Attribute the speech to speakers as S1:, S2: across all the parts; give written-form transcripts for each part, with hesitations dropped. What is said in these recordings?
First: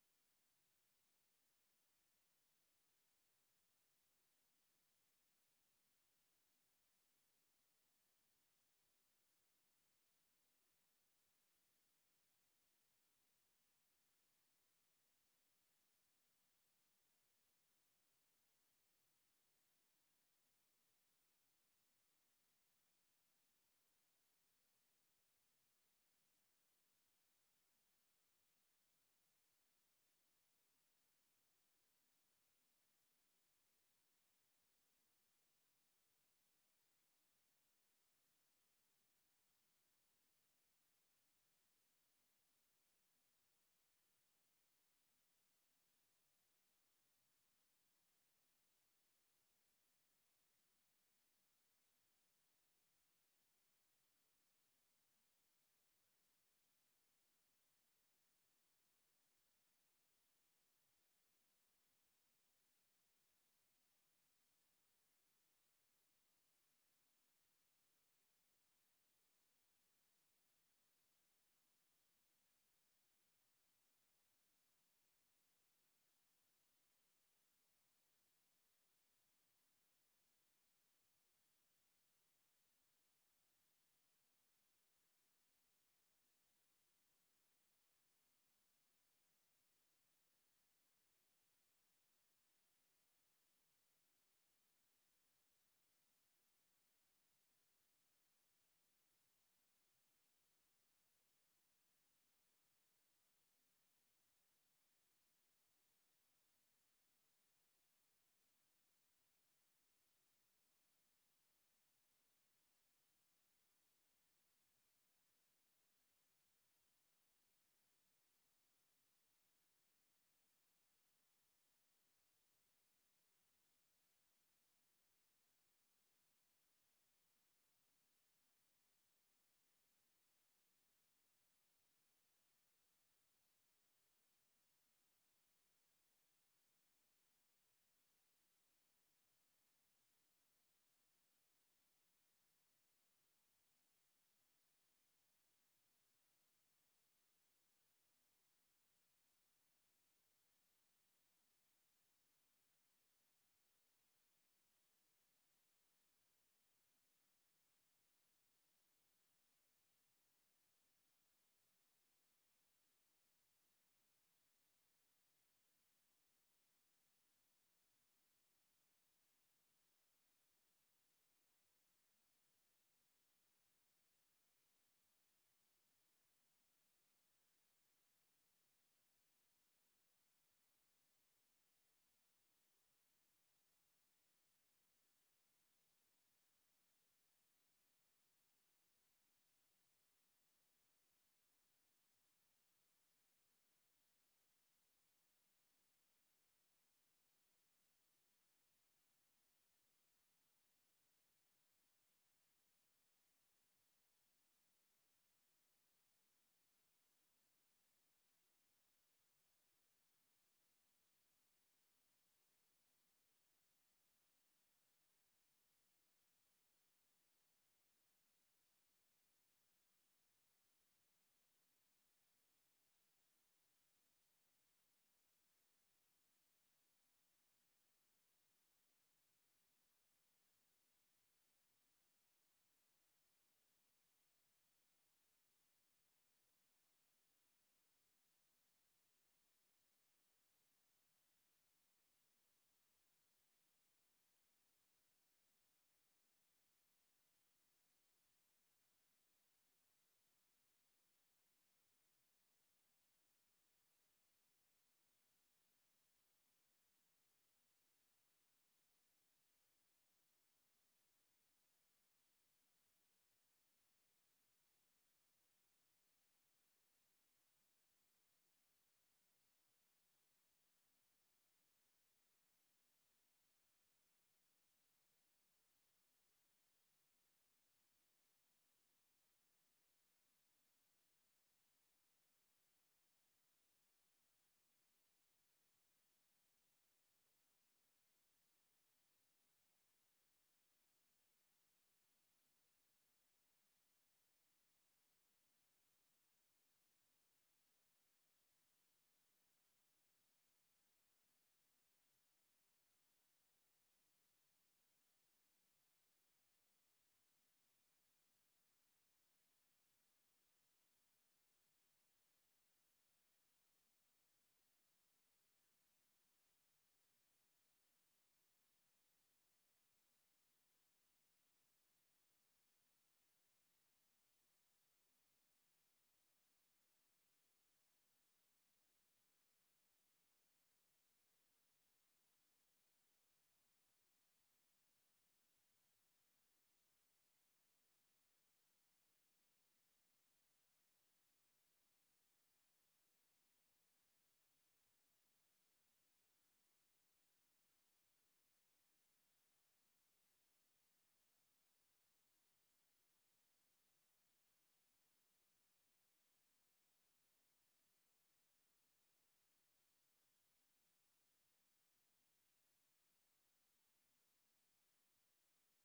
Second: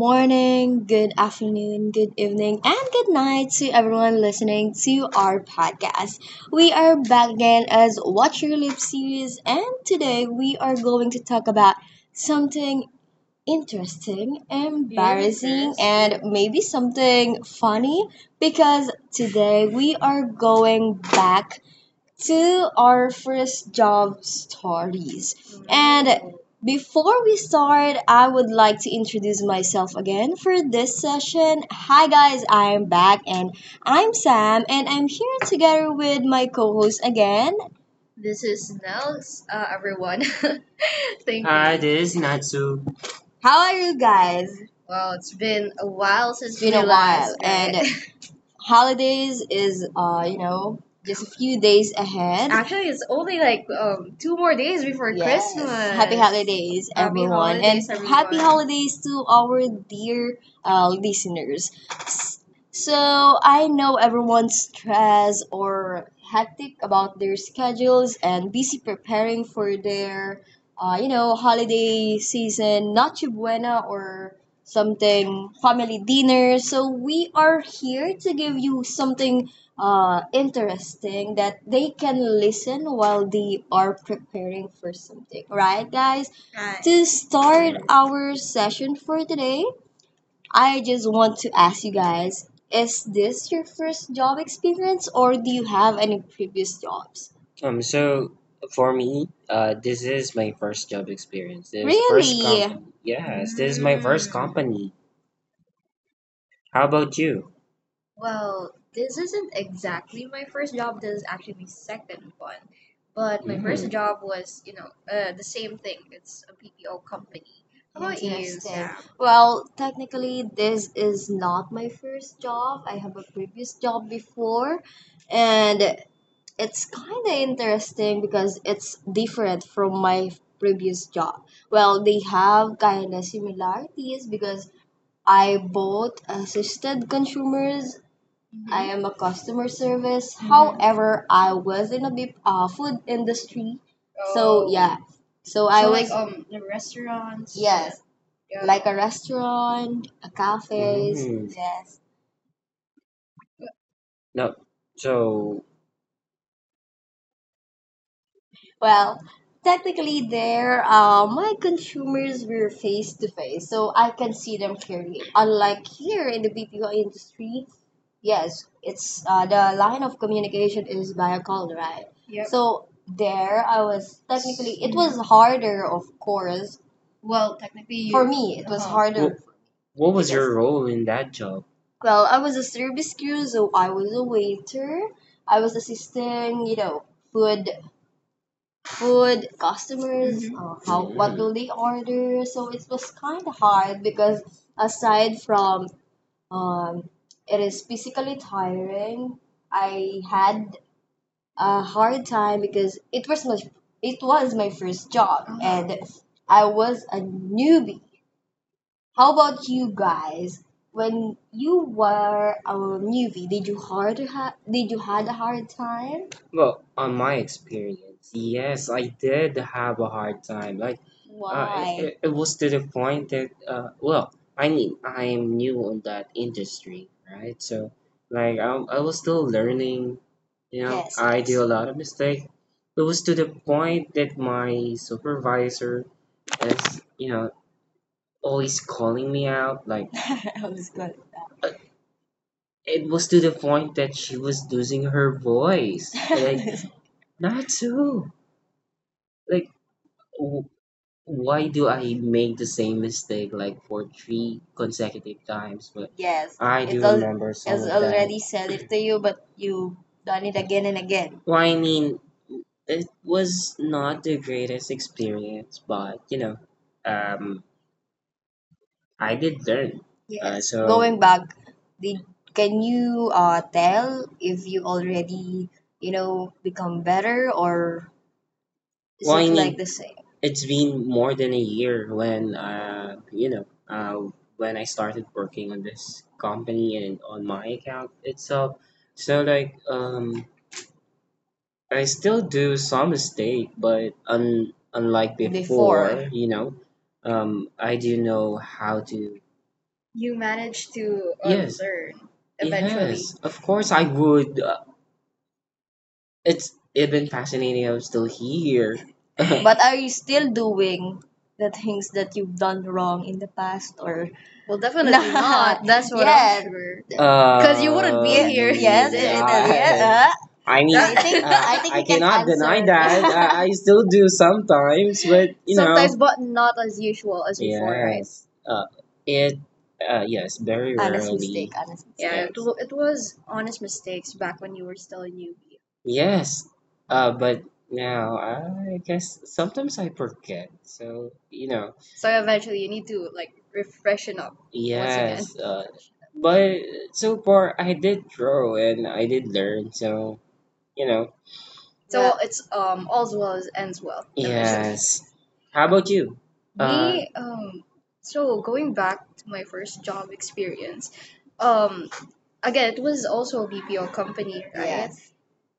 S1: morning, good afternoon, good evening, and good night to everyone listening to our podcast. We are back again as Watch Your Lip series, and today we are going to talk about something interesting, embarrassing, and maybe something funny because today we are going back to our first job stories. And before we start, I would like to introduce myself again for this session. Hi, guys, I'm back and I'm Sam, and I'm here together with my co host again. This is Nels, everyone. Thank you. Hi, this is Natsu. How are you guys? Wow, it's been a while. It's since it's been we a while, last and met holidays is just a few days ahead. Actually, it's only like two more days before. Yes. Christmas. Happy holidays, happy everyone, holidays, and happy everyone, holidays to our dear listeners. S- So I know everyone's stressed or hectic about their schedules and busy preparing for their, holiday season. Not buena or something family dinner. So we are here to give you something interesting that they can listen while they are preparing for something. Right, guys? Right. To start our session for today, I just want to ask you guys, is this your first job experience or do you have any previous jobs? So for me, this is my first job experience. This is first. Really? Company. Yes, this is my first. Mm. Company. How about you? Well, this isn't exactly my first job. This is actually my second one. But my first. Mm. Job was, you know, the same thing. It's a PPO company. How about you, interesting, Sam? Well, technically, this is not my first job. I have a previous job before, and it's kind of interesting because it's different from my previous job. Well, they have kind of similarities because I both assisted consumers. I. Mm-hmm. Am a customer service. Mm-hmm. However, I was in a big, food industry. So. Oh. Yeah, so I. So like was the restaurants. Yes. Yeah. Like a restaurant, a cafes. Mm. Yes. No. So. Well, technically, there, my consumers were face to face, so I can see them clearly. Unlike here in the BPO industry, yes, it's the line of communication is via call, right? Yep. So there, I was, technically it was harder, of course. Well, technically, you, for you- me. It was. Uh-huh. What, harder what was because your role in that job? Well, I was a service crew, so I was a waiter. I was assisting, you know, food food, customers, mhm, how what will they order. So it was kind of hard because aside from um, it is physically tiring, I had a hard time because it was my it was my first job, and I was a newbie. How about you guys? When you were a newbie, did you did you had a hard time? Well, on my experience, yes, I did have a hard time. Like, why? It was to the point that, well, I mean, I am new in that industry, right? So, like, I, I was still learning, you know. Yes, I. Yes. Do. Yes. A lot of mistakes. It was to the point that my supervisor is, you know, always calling me out. Like, I was good. It was to the point that she was losing her voice. Like, that. Not so. Like, w- why do I make the same mistake like for three consecutive times? But yes, I It's do remember some has of that. Already said it to you, but you done it again and again. Well, I mean, it was not the greatest experience, but you know, um, I did learn. Yes. So going back, did, can you tell if you already, you know, become better or is, well, I it like mean, the same? It's been more than a year when, uh, when I started working on this company and on my account itself. So like, I still do some mistake, but unlike before. Before, you know, I do know how to. You managed to, yes, learn eventually. Yes, of course I would. It's, it been fascinating. I'm still here. But are you still doing the things that you've done wrong in the past or? Well, definitely not. That's what. Yeah. I'm yeah sure. Because you wouldn't be. Yeah, here. Yes, it is. God. Yeah. Yeah. I mean, I think I we can cannot deny answer. That. I still do sometimes, but you know, sometimes, but not as usual as before, right? Yes, it, yes, very honest mistake, rarely. Honest. Yeah, mistake. It, yes, it was honest mistakes back when you were still a newbie. Yes, but now I guess sometimes I forget. So, you know, so eventually you need to like refreshen up once again. Yes, but so far I did grow and I did learn. So, you know. Yeah. So yeah, it's all's well as ends well eventually. Yes. How about you? Uh, Me so going back to my first job experience, um again, it was also a BPO company, right?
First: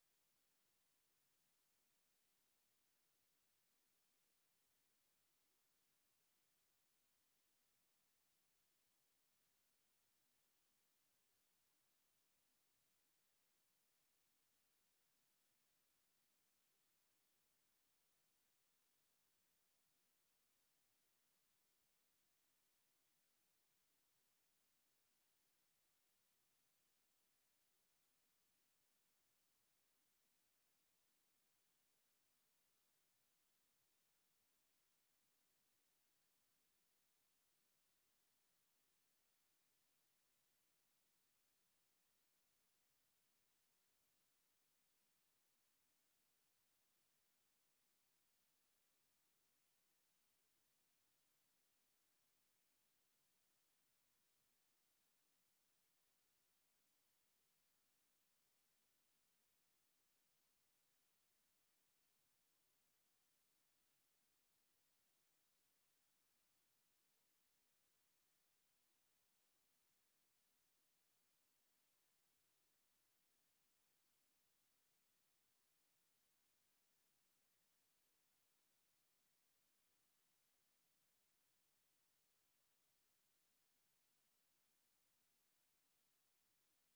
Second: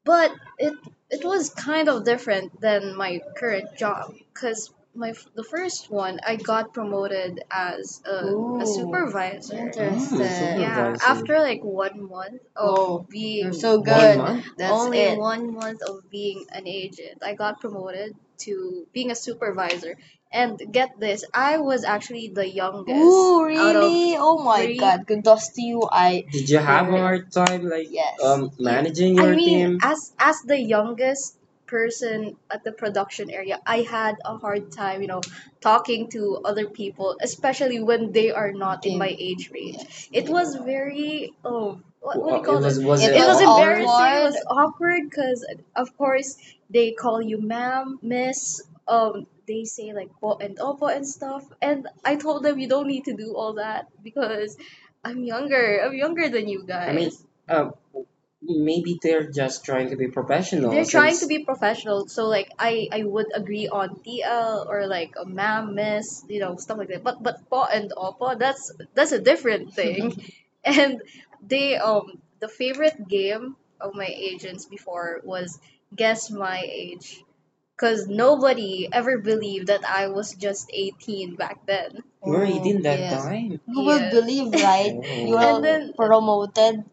S1: But it it was kind of different than my current job because the first one, I got promoted as a, ooh, supervisor, interesting. Yeah, supervisor. After like one month of, whoa, you're being so one good. Month? That's only it. One month of being an agent, I got promoted to being a supervisor. And get this, I was actually the youngest. Ooh, out of really? Oh my three- god, kudos to you. I. Did you have a, yeah, hard time like, yes, managing your, I mean, team? As the youngest person at the production area, I had a hard time, you know, talking to other people, especially when they are not in my age range. Yes. It was very, oh, what do you it? Call was it was. It, was embarrassing. It awkward? Was awkward because, of course, they call you ma'am, miss, they say like what and oppo and stuff, and I told them you don't need to do all that because I'm younger than you. I mean, guys, maybe they're just trying to be professional. They're trying to, since, be professional, so like i would agree on tl or like a ma'am, miss, you know, stuff like that. But po and oppo, that's a different thing. And they, the favorite game of my agents before was guess my age, because nobody ever believed that I was just 18 back then. You were, oh, 18 that. Yes. Time? Who will, yes, believe, right? You. Oh. And are then, promoted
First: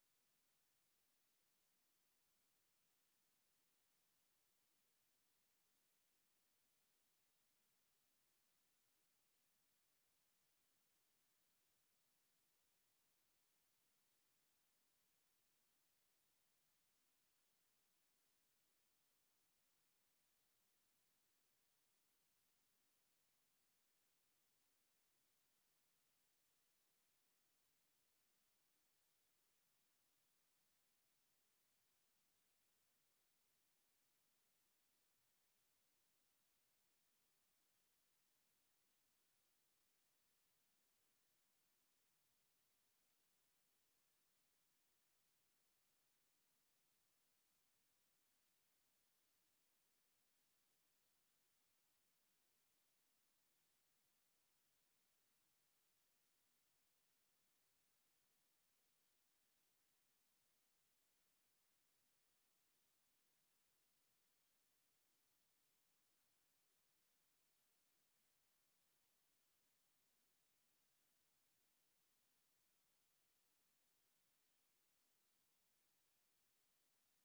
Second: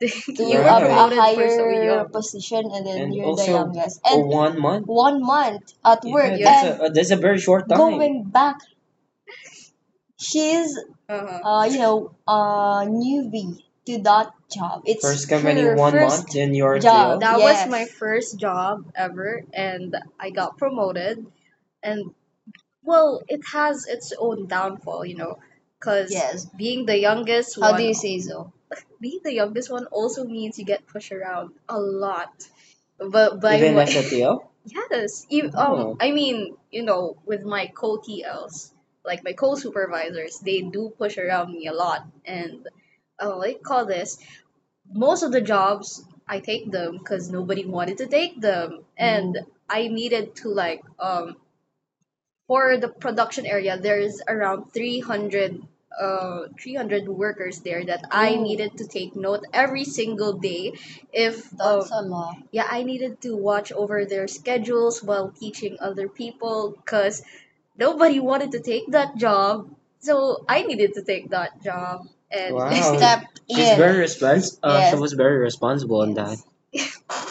S1: to, you were a, right, a promoted for so higher young position, and then, and you're the also, youngest, for and one month? One month at work, yeah, that's, yes, and a, that's a very short time. Going back, she's, uh-huh, you know, a newbie to that job. It's first company, her one month, first, then you're job. TL. That was my, yes, first job ever, and I got promoted. And well, it has its own downfall, you know, because, yes, being the youngest. How do one, you say so? Being the youngest one also means you get pushed around a lot. But by, even my, as a, T L? Yes, oh. I mean, you know, with my co-TLs, like my co-supervisors, they do push around me a lot, and what do you call this? Most of the jobs I take them because nobody wanted to take them, and I needed to like, for the production area there's around 300, 300 workers there that I, oh, needed to take note every single day if, that's a lot. Yeah, I needed to watch over their schedules while teaching other people, cuz nobody wanted to take that job, so I needed to take that job and wow, step she's in. Very she, yes, was very responsible on that. Yes.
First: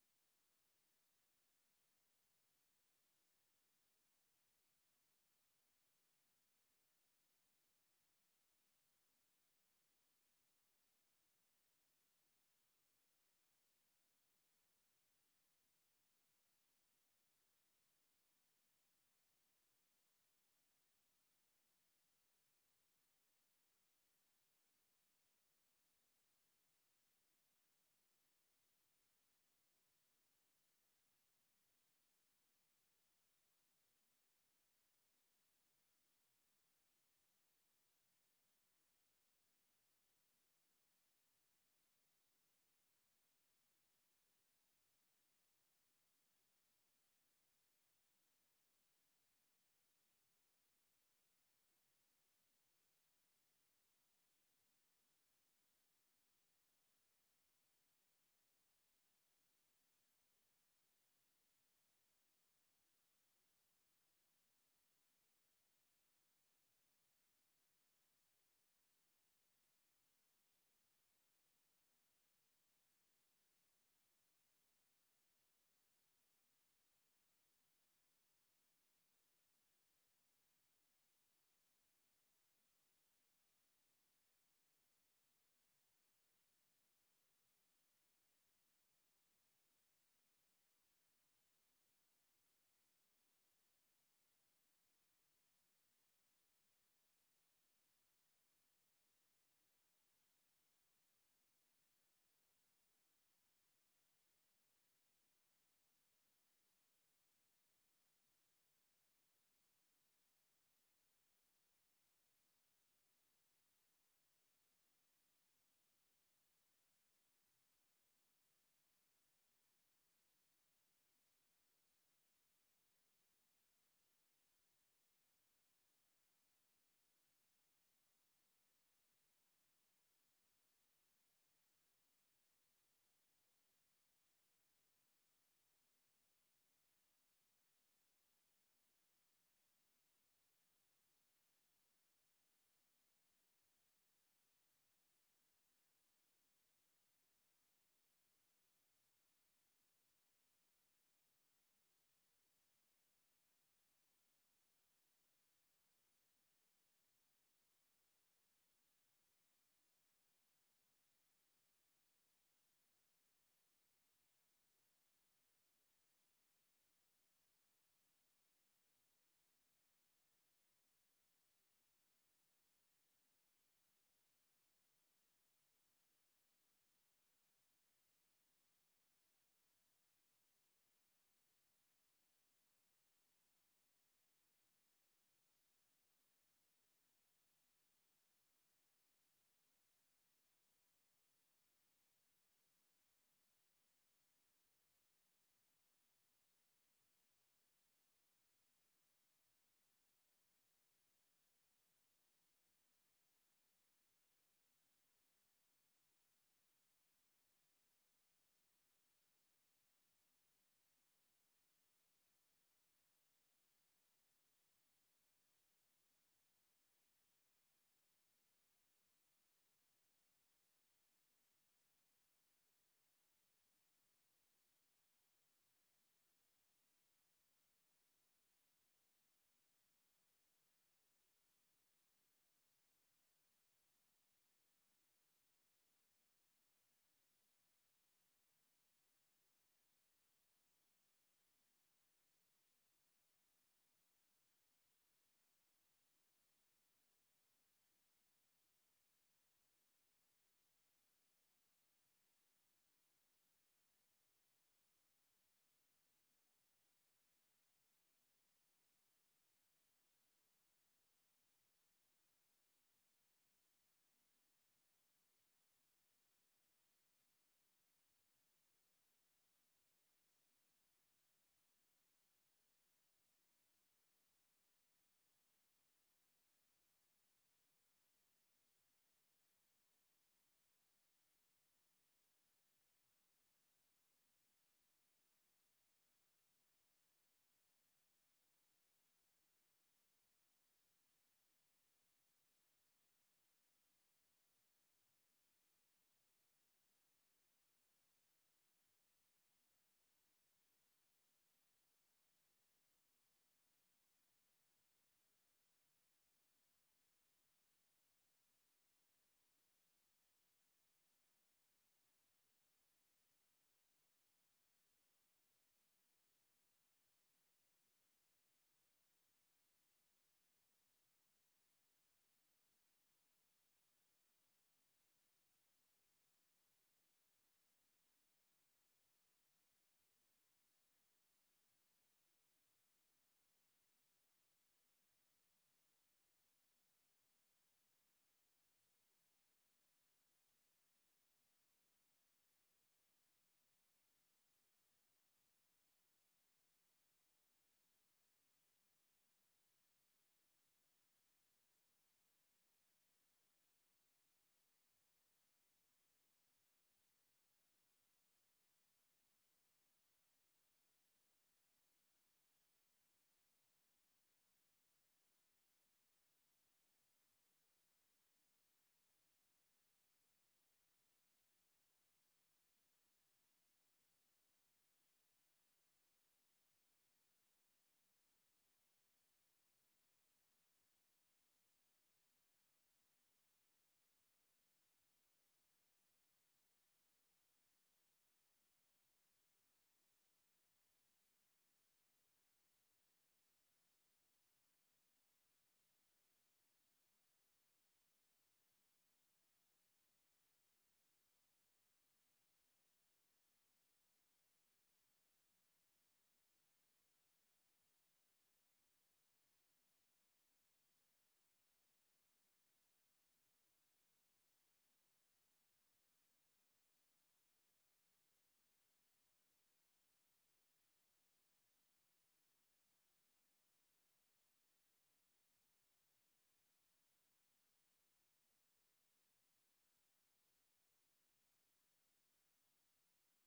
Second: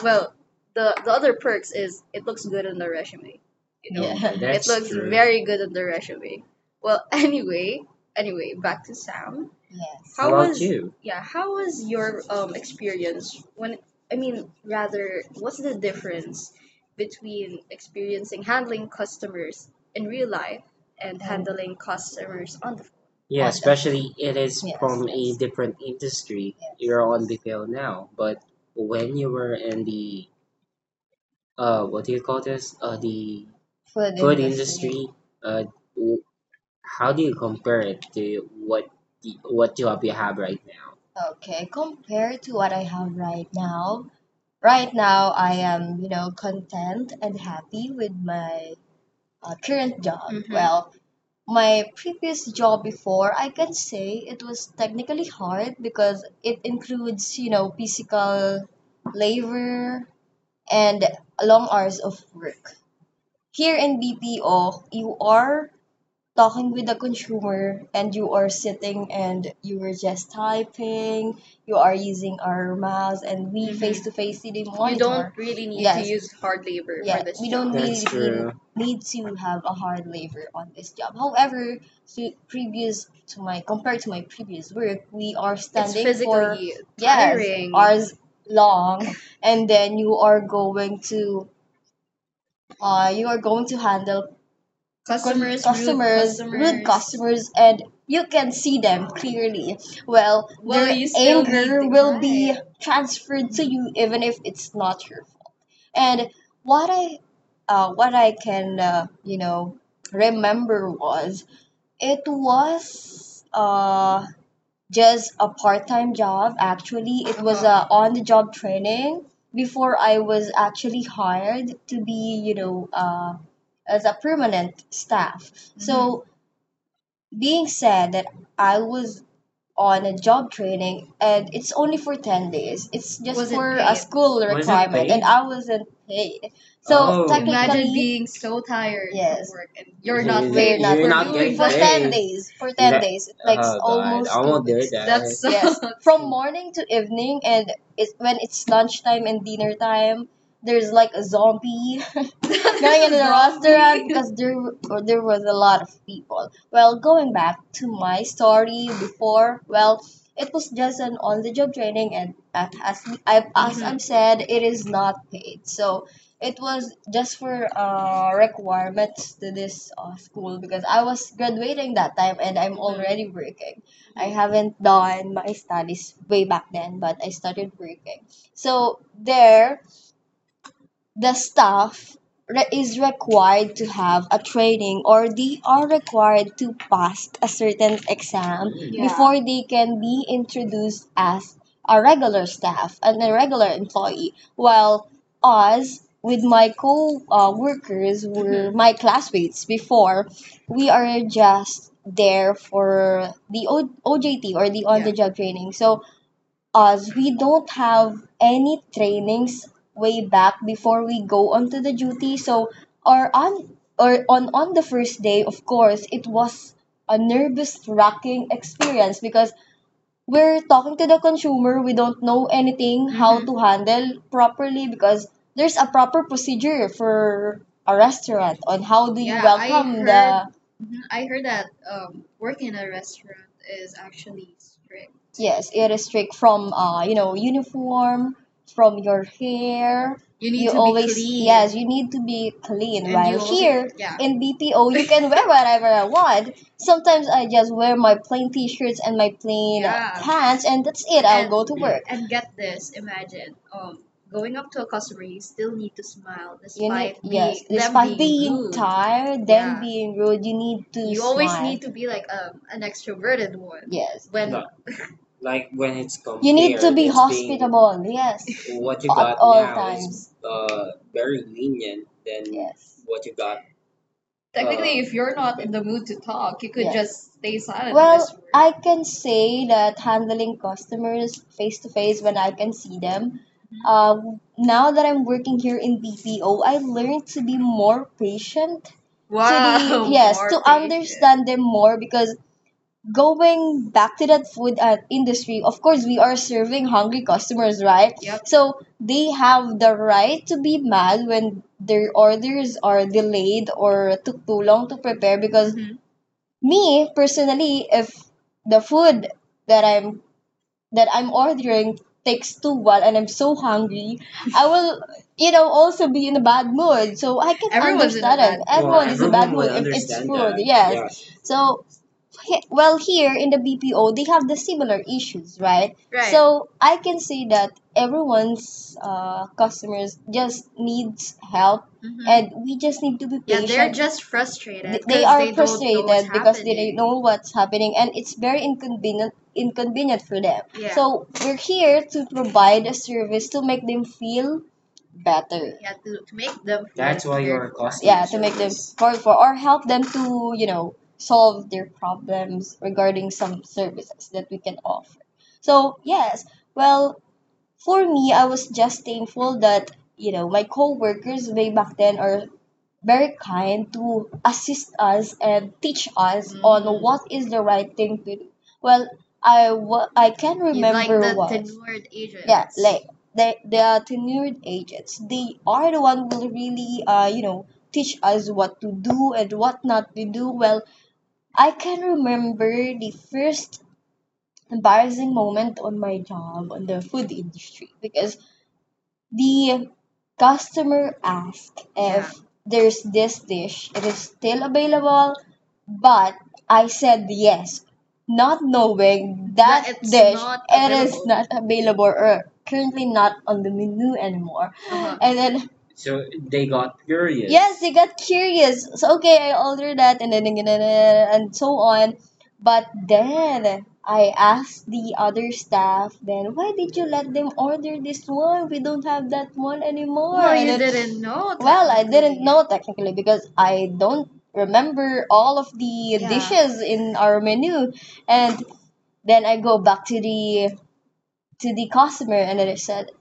S1: Well, the other perks is it looks good on the resume. You know, yeah, that's, it looks, true, very good on the resume. Well, anyway, anyway, back to Sam. Yes. How, well, was you? Yeah? How was your experience when? I mean, rather, what's the difference between experiencing handling customers in real life and handling customers on the phone? Yeah, oh, especially it is, yes, from, yes, a, yes, different industry. Yes. You're on the field now, but when you were in the what do you call this, the food industry uh w- how do you compare it to what what job you have right now? Okay, compared to what I have right now, right now I am, you know, content and happy with my current job. Mhm. Well, my previous job before, I can say it was technically hard because it includes, you know, physical labor and long hours of work. Here in BPO, you are talking with the consumer and you are sitting and you were just typing, you are using our mouse and we Mhm. face to face see the. You don't really need, Yes, to use hard labor. Yeah, for this we job. Don't That's need true. Need to have a hard labor on this job. However, to previous to my compared to my previous work, we are It's standing for physically yes tiring. Hours long, and then you are going to you are going to handle customers, rude customers, rude customers. Rude customers, and you can see them clearly. Well, well, their you still anger need to- will be right. transferred to you, even if it's not your. And what I, what I can, you know, remember was it was just a part-time job. Actually it was a on-the-job training before I was actually hired to be, you know, as a permanent staff. So being said that, I was on a job training and it's only for 10 days. It's just Wasn't for a paid. School Wasn't requirement paid? And I wasn't paid. So Oh. technically Imagine technically, being so tired, Yes, from work and you're not you- paid you're not for not We're doing getting for paid. 10 days, for 10 That- days, like Oh, God, almost I two won't do weeks. That. That's so Yes. From morning to evening and it, when it's lunchtime and dinner time, there's like a zombie going into the restaurant because there was a lot of people. Well, going back to my story before, well, it was just an on the job training, and at, as I have as Mhm. I've said, it is not paid. So it was just for requirements to this school because I was graduating that time and I'm already working. I haven't done my studies way back then, but I started working. So there, the is required to have a training or they are required to pass a certain exam, Yeah, before they can be introduced as a regular staff and a regular employee. While us, with my co workers, were Mhm. my classmates before, we are just there for OJT or the on Yeah. the job training. So as we don't have any trainings way back before we go onto the duty, so or on or on the first day, of course it was a nervous wracking experience because we're talking to the consumer. We don't know anything how Mm-hmm. to Mm-hmm. handle properly because there's a proper procedure for a restaurant on how do you Yeah, I welcome heard. The mhm, I heard that working in a restaurant is actually strict. Yes, it is strict from, uh, you know, uniform, from your hair. You need You to be always yes clean, you need to be clean and you while also here yeah. in BPO you can wear whatever I want. Sometimes I just wear my plain t-shirts and my plain, Yeah. pants, and that's it. I'll and, go to work. And get this, imagine going up to a customer, you still need to smile You need despite yes, being them despite being being rude. Tired, then Yeah. being rude, you need to You always smile. Need to be like an extroverted one. Yes, When like when it's you need to compared, be it's being hospitable. Yes, what you at got all now is times. Very lenient than Yes. what you got. Technically, if you're not in the mood to talk, you could Yeah. just stay silent. Well, Miss Ruth, I can say that handling customers face to face when I can see them. Now that I'm working here in BPO, I learned to be more patient. To be wow. yes, more to patient. Understand them more because going back to that food, industry, of course, we are serving hungry customers, right? Yep. So they have the right to be mad when their orders are delayed or took too long to prepare. Because Mhm. me personally, if the food that I'm that I'm ordering takes too while and I'm so hungry, I will, you know, also be in a bad mood. So I can Everyone's in a understand it. Bad mood. Well, Everyone is in a bad everyone would mood would if it's understand food. That. Yes. Yeah. So well, here in the BPO they have the similar issues, right? Right. So I can say that everyone's, customers just needs help, hmm, and we just need to be, Yeah, they're patient. Just frustrated They because are they don't know what's frustrated because they don't happening. Know what's happening, and it's very inconvenient for them. Yeah. So we're here to provide a service to make them feel better. Yeah, to make them That's why they're you're costing Yeah, to make them service. For or help them to, you know, solve their problems regarding some services that we can offer. So yes, well, for me I was just thankful that, you know, my coworkers way back then or very kind to assist us and teach us on Mm. what is the right thing to do. Well, I can You like remember the was tenured yeah agents. Like they are tenured agents. They are the one who will really, uh, you know, teach us what to do and what not to do. Well, I can remember the first embarrassing moment on my job on the food industry because the customer asked, Yeah, if there's this dish, it is still available, but I said yes, not knowing That that it's dish not it is available. Not available or currently not on the menu anymore. Uh-huh. And then So they got curious. Yes, they got curious. So okay, I ordered that and then and so on. But then I asked the other staff, then why did you let them order this one? We don't have that one anymore. Well, And you then didn't know well, I didn't technically. Know technically because I don't remember all of the Yeah. dishes in our menu. And then I go back to the customer and then I said,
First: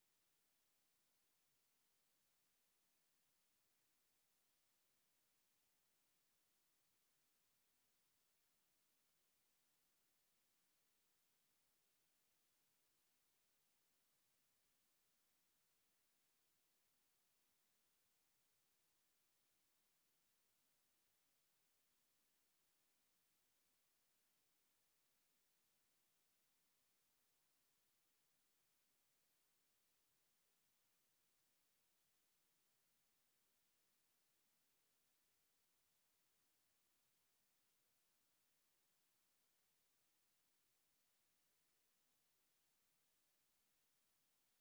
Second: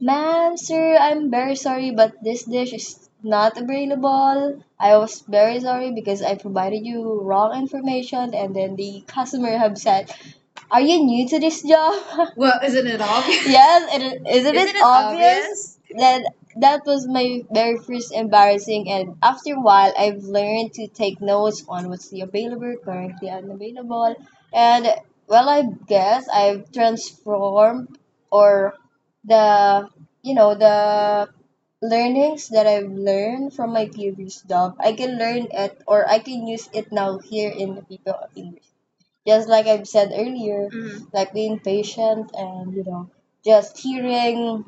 S1: Ma'am, sir, I'm very sorry, but this dish is not available. I was very sorry because I provided you wrong information. And then the customer have said, are you new to this job? Well, isn't it obvious? Yes, isn't it, it obvious? Obvious? That that was my very first embarrassing, and after a while, I've learned to take notes on what's the available, currently unavailable, and well, I guess I've transformed or the, you know, the learnings that I've learned from my previous job. I can learn it or I can use it now here in the people of English, just like I've said earlier, Mm-hmm, like being patient and, you know, just hearing,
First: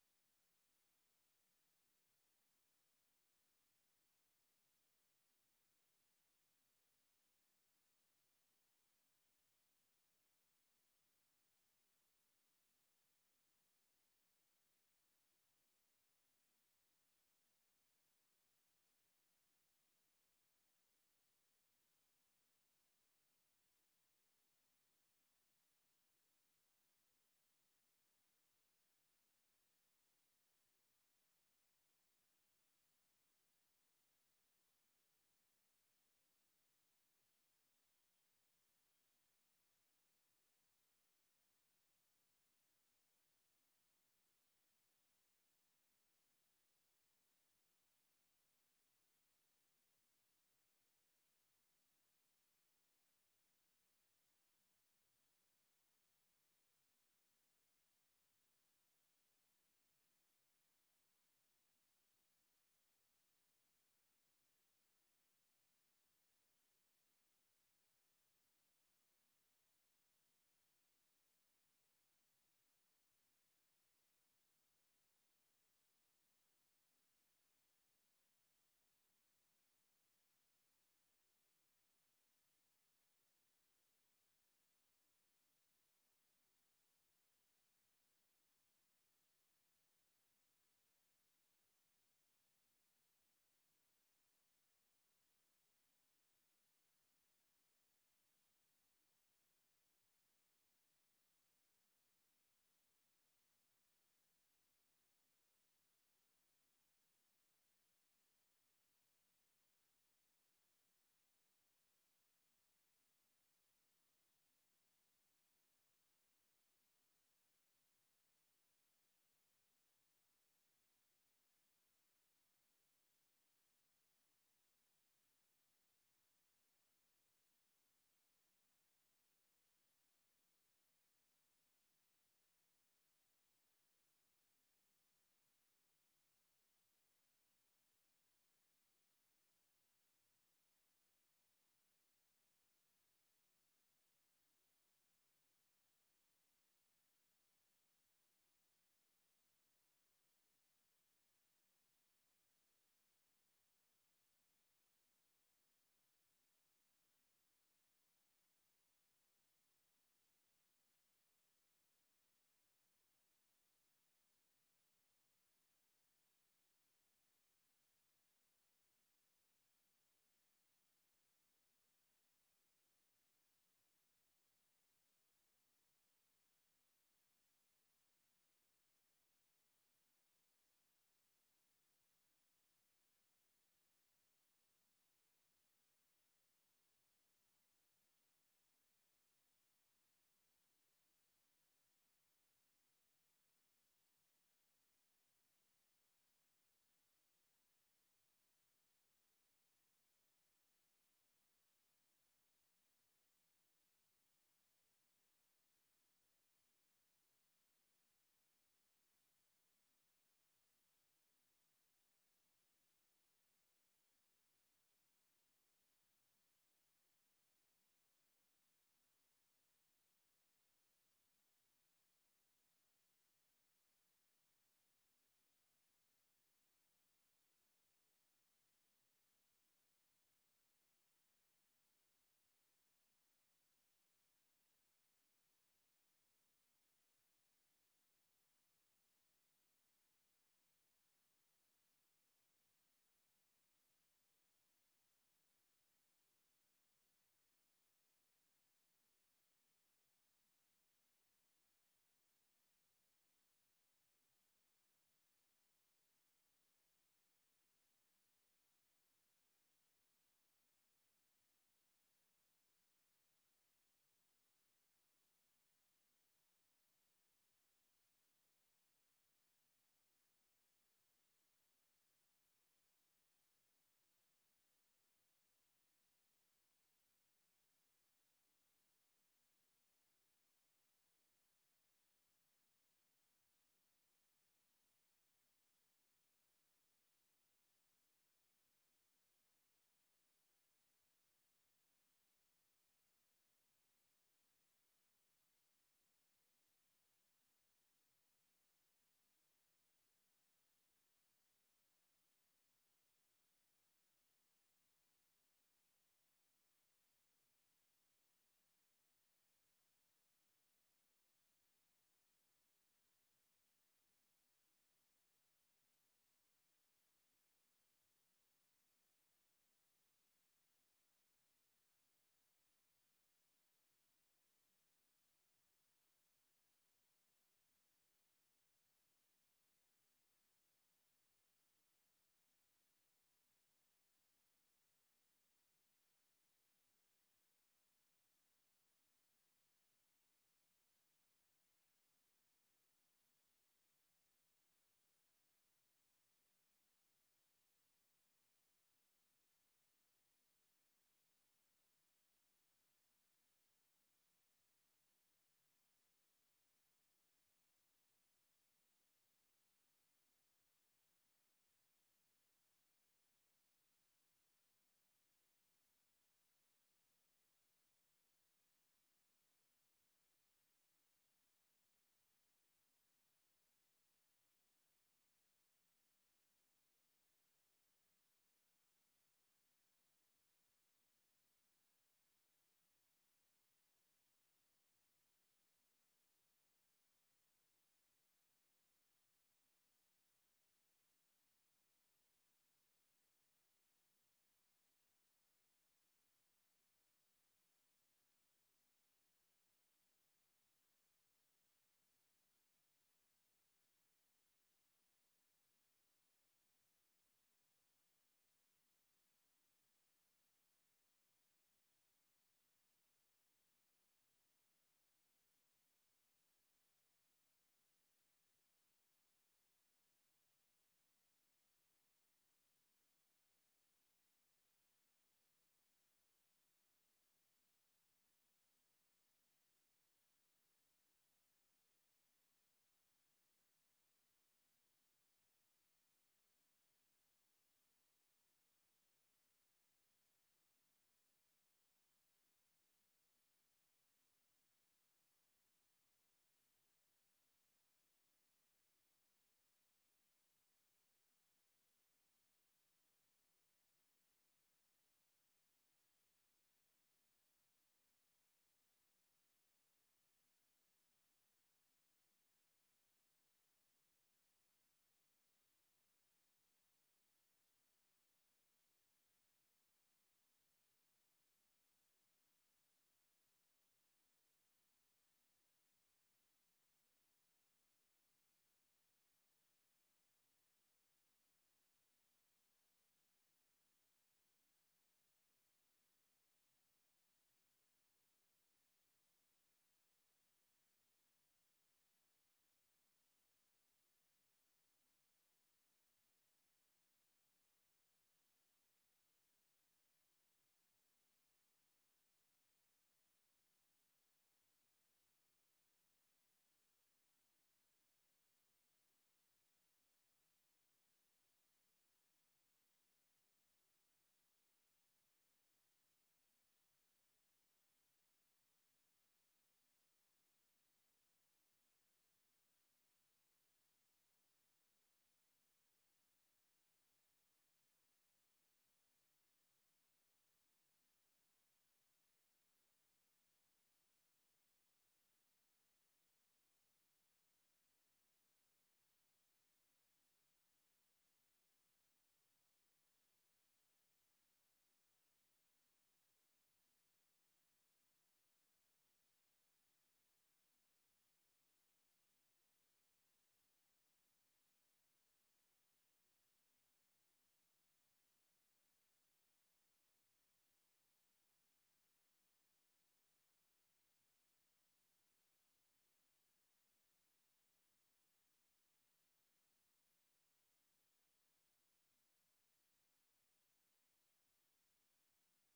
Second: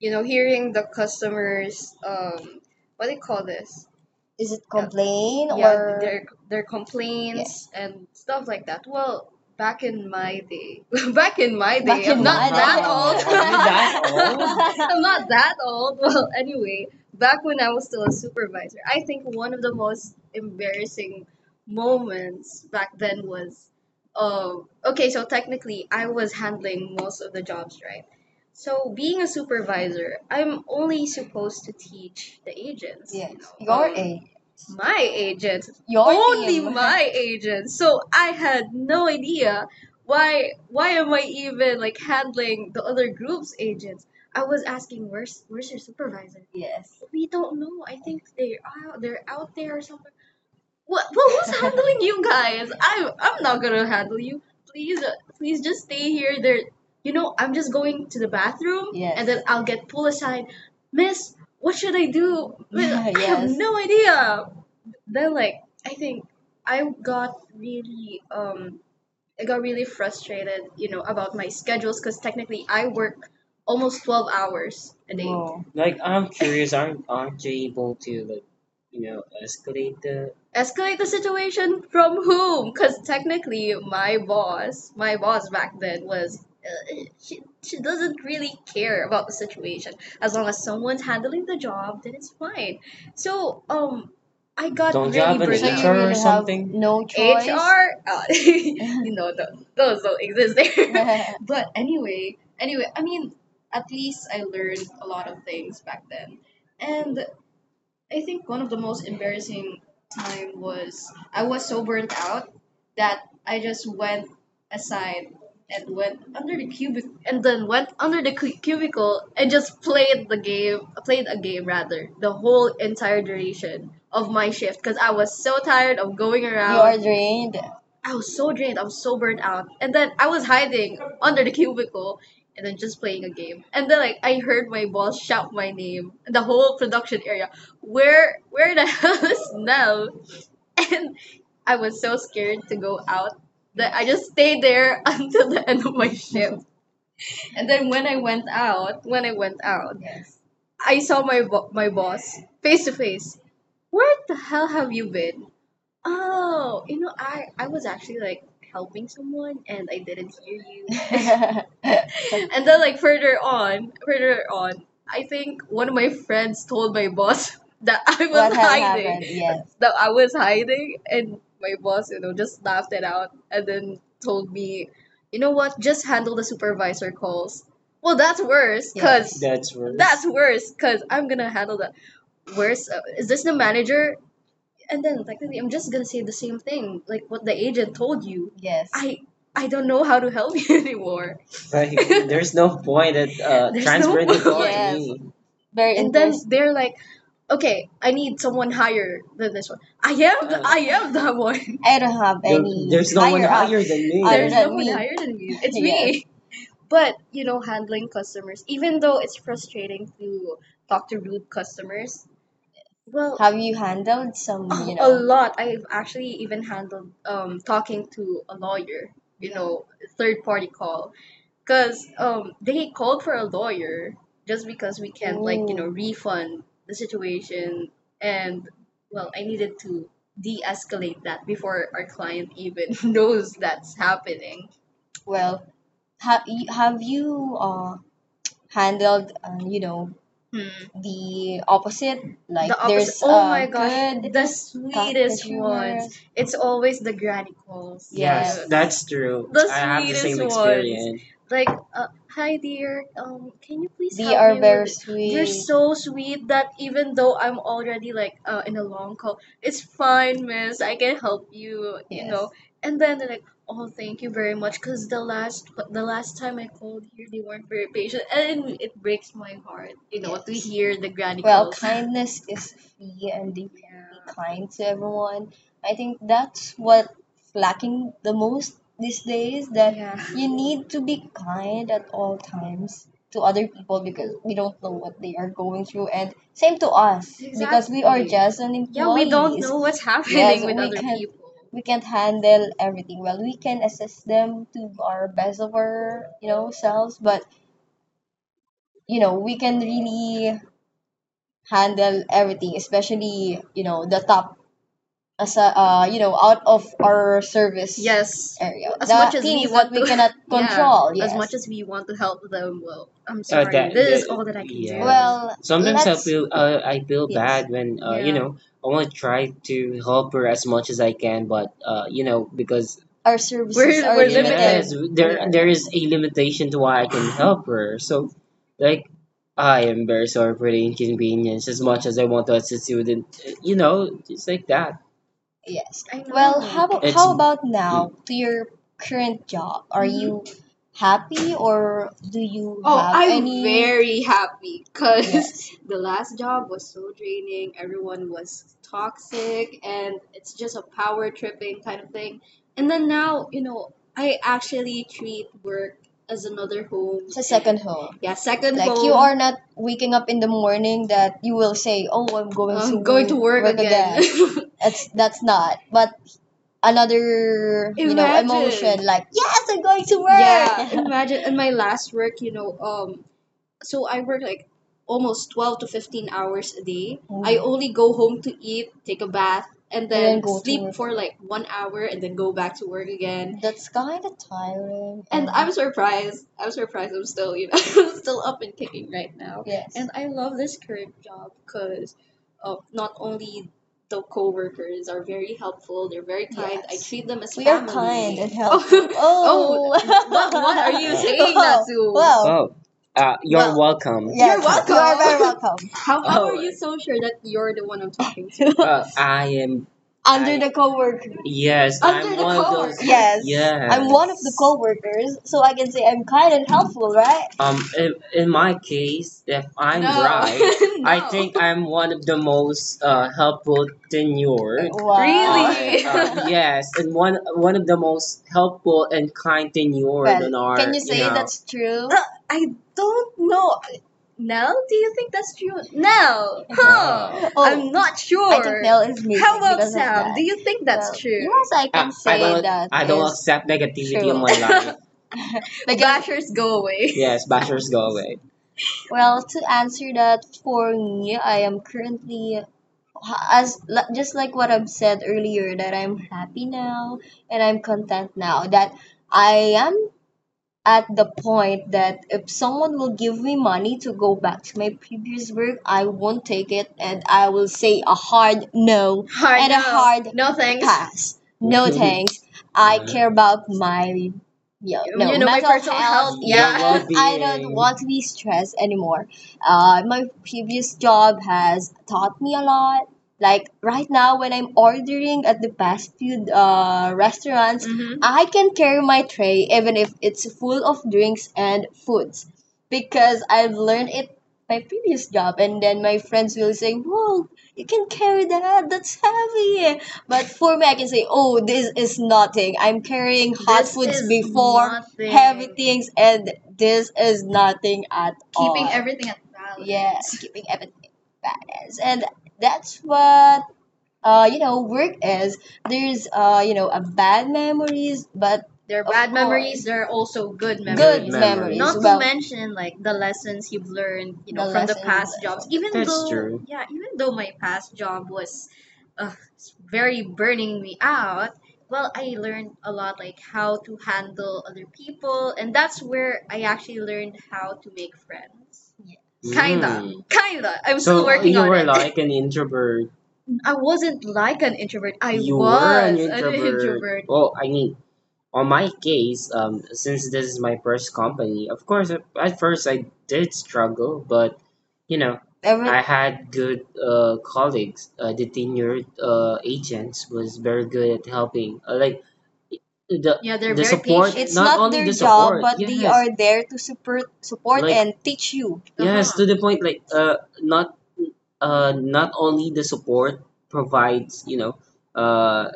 S1: you know, hearing the customers what do you call this Is it yeah complain yeah or their yeah? complaints and stuff like that. Well, back in my day back in my day Back I'm in not my that day. Old Wow, you that old? I'm not that old. Well anyway, back when I was still a supervisor, I think one of the most embarrassing moments back then was okay, so technically I was handling most of the jobs, right? So being a supervisor, I'm only supposed to teach the agents. You Yes. You know, Your A. my agents, Your only team. my agents. So I had no idea why am I even like handling the other group's agents. I was asking, where's your supervisor? Yes. We don't know. I think they are they're out there or something. What, well, who's handling you guys? I'm not gonna handle you. Please, please just stay here. There, you know, I'm just going to the bathroom, Yes, and then I'll get pulled aside. Miss, what should I do? Miss, I have yes. no idea. Then, like, I think I got really um I got really frustrated, you know, about my schedules because technically I work almost 12 hours a day. Whoa. Like I'm curious, aren't you able to like, you know, escalate the Escalate the situation from whom? Because technically my boss back then was. She doesn't really care about the situation as long as someone's handling the job, then it's fine. So I got. Don't you really have an, so you out, HR or really have something? No choice. HR, you know, those don't exist there. But anyway, at least I learned a lot of things back then. And I think one of the most embarrassing time was I was so burnt out that I just went aside and went under the cubic and then went under the cu- cubicle and just played a game rather the whole entire duration of my shift because I was so tired of going. You around. Are drained. I was so drained, I was so burnt out, and then I was hiding under the cubicle and then just playing a game, and then like I heard my boss shout my name the whole production area. Where the hell is now? And I was so scared to go out that I just stayed there until the end of my shift. And then when I went out, yes, I saw my my boss face to face. Where the hell have you been? Oh, I was actually like helping someone and I didn't hear you. And then like further on, I think one of my friends told my boss that I was. What had hiding. Happened? Yes. That I was hiding, and my boss, just laughed it out and then told me, "You know what? Just handle the supervisor calls." Well, that's worse. Yes. Cuz that's worse. That's worse cuz I'm going to handle that. Where's is this the manager? And then technically, I'm just gonna say the same thing, like what the agent told you. Yes. I don't know how to help you anymore. Right. There's no point at there's transferring no it all to me. Very. And then intense. They're like, okay, I need someone higher than this one. I am the, uh, I am that one. I don't have there- any. There's no higher one higher up than me. There's no one higher than me. It's. Yes. Me. But handling customers, even though it's frustrating to talk to rude customers, well, have you handled some, a you a know? Lot. I've actually even handled talking to a lawyer, you know, third party call. Because they called for a lawyer just because we can't, like, ooh, refund the situation. And, well, I needed to de escalate that before our client even knows that's happening. Well, have you handled, hmm, the opposite. Like the opposite. There's oh my gosh, good the sweetest ones. Rumors. It's always the granny calls. Yes. Yes, yes, that's true. The I have the same sweetest ones. Experience. Like, hi dear, can you please they help are me very with very it? They're sweet. So sweet that even though I'm already like in a long call, it's fine, miss. I can help you, you yes know. Yes. And then they're, oh, thank you very much. Cause the last time I called here, they weren't very patient, and it breaks my heart. You know to. Yes. Hear the granny. Well, calls. Kindness is free and they can be yeah kind to everyone. I think that's what lacking the most these days, that yeah you need to be kind at all times to other people because we don't know what they are going through, and same to us because we are exactly just an employees. Yeah, we don't know what's yes happening yes with we other can't people. We can't handle everything. Well, we can assist them to our best of our selves, but we can really handle everything, especially the top as a out of our service. Yes. Area. As the much as we things want that we to- cannot yeah control. Yes. As much as we want to help them, well, I'm sorry, that- this is that- all that I can yeah do. Yeah. Well, sometimes I let's- feel I feel. Yes. Bad when you yeah know I want to try to help her as much as I can, but because our services we're- are we're limited. Yes, limited. There yeah there is a limitation to why I can help her. So like I am very sorry for the inconvenience. As much as I want to assist you, with it, just like that. Yes. I well know. How about, It's how about now to your current job? Are mhm you happy or do you, oh, have I'm any? Very. Because yes the job was so draining. Everyone was toxic, and it's just a power tripping kind of thing. And then now, I actually treat work as another home. It's a and second home. Yeah, second like you home are not waking up in the morning that you will say, "Oh, I'm going to work again. Again." That's not. But another imagine emotion like yes I'm going to work yeah imagine in my last work so I work like almost 12 to 15 hours a day. I oh only go home to eat, take a bath, and then go to sleep work for like 1 hour and then go back to work again. That's kind of tiring. And I'm and surprised I'm surprised I'm still, still up and kicking right now. Yes. And I love this current job because not only the coworkers are very helpful, they're very kind. I yes treat them as we are kind family and helpful. Oh, oh. What are you, oh, saying, wow, Natsu? Wow. You're well welcome. Yeah, you're welcome. You are very welcome. How oh are you so sure that you're the one I'm talking to? I am. Under the co yes under I'm the one co-worker. Of those. Yes. Yes. I'm one of the coworkers, so I can say I'm kind and helpful, right? In my case, if I'm no right, no. I No. think I'm one of the most helpful tenured. Wow. Really? Yes, and one of the most helpful and kind tenured. Well, in our, can you say that's true? I don't know. Nell, do you think that's true? Nell, huh? Oh, I'm not sure. I think Nell is making. How about Sam? Do you think that's, well, true? Yes, I can, ah, say I that. I don't accept negativity true in my life. Like, bashers go away. Yes, bashers go away. Well, to answer that for me, I am currently as just like what I've said earlier that I'm happy now and I'm content now that I am at the point that if someone will give me money to go back to my previous work, I won't take it and I will say a hard no. Hard and no, a no hard no thanks. Pass. No thanks. I care about my yeah, no, you know my mental personal health. Health. Your yeah your I don't well-being want to be stressed anymore. My previous job has taught me a lot. Like right now, when I'm ordering at the fast food restaurants, mm-hmm, I can carry my tray even if it's full of drinks and foods because I've learned it my previous job. And then my friends will say, "Whoa, you can carry that. That's heavy." But for me, I can say, "Oh, this is nothing. I'm carrying hot this foods is before nothing heavy things, and this is nothing at all." Keeping everything at balance. Yes, keeping everything balanced. And that's what work is, there's a bad memories, but there are of bad memories course, there are also good memories. Good memories. Not to, well, mention like the lessons you've learned, you the know, the from the lessons past jobs. Even that's though true. Yeah, even though my past job was uh, very burning me out, well, I learned a lot like how to handle other people, and that's where I actually learned how to make friends. Yes. Kinda, mm, kinda. I'm still so working you on were it. Like an introvert I wasn't like an introvert. I you were an was an introvert introvert. Well, I mean, on my case, since this is my first company, of course, at first I did struggle, but every I had good colleagues. The tenured agents was very good at helping. Like the, yeah, they're the very support, patient. It's not only their the job, support. But they, yes, are there to support like and teach you, yes. Uh-huh. To the point. Like not not only the support provides, uh,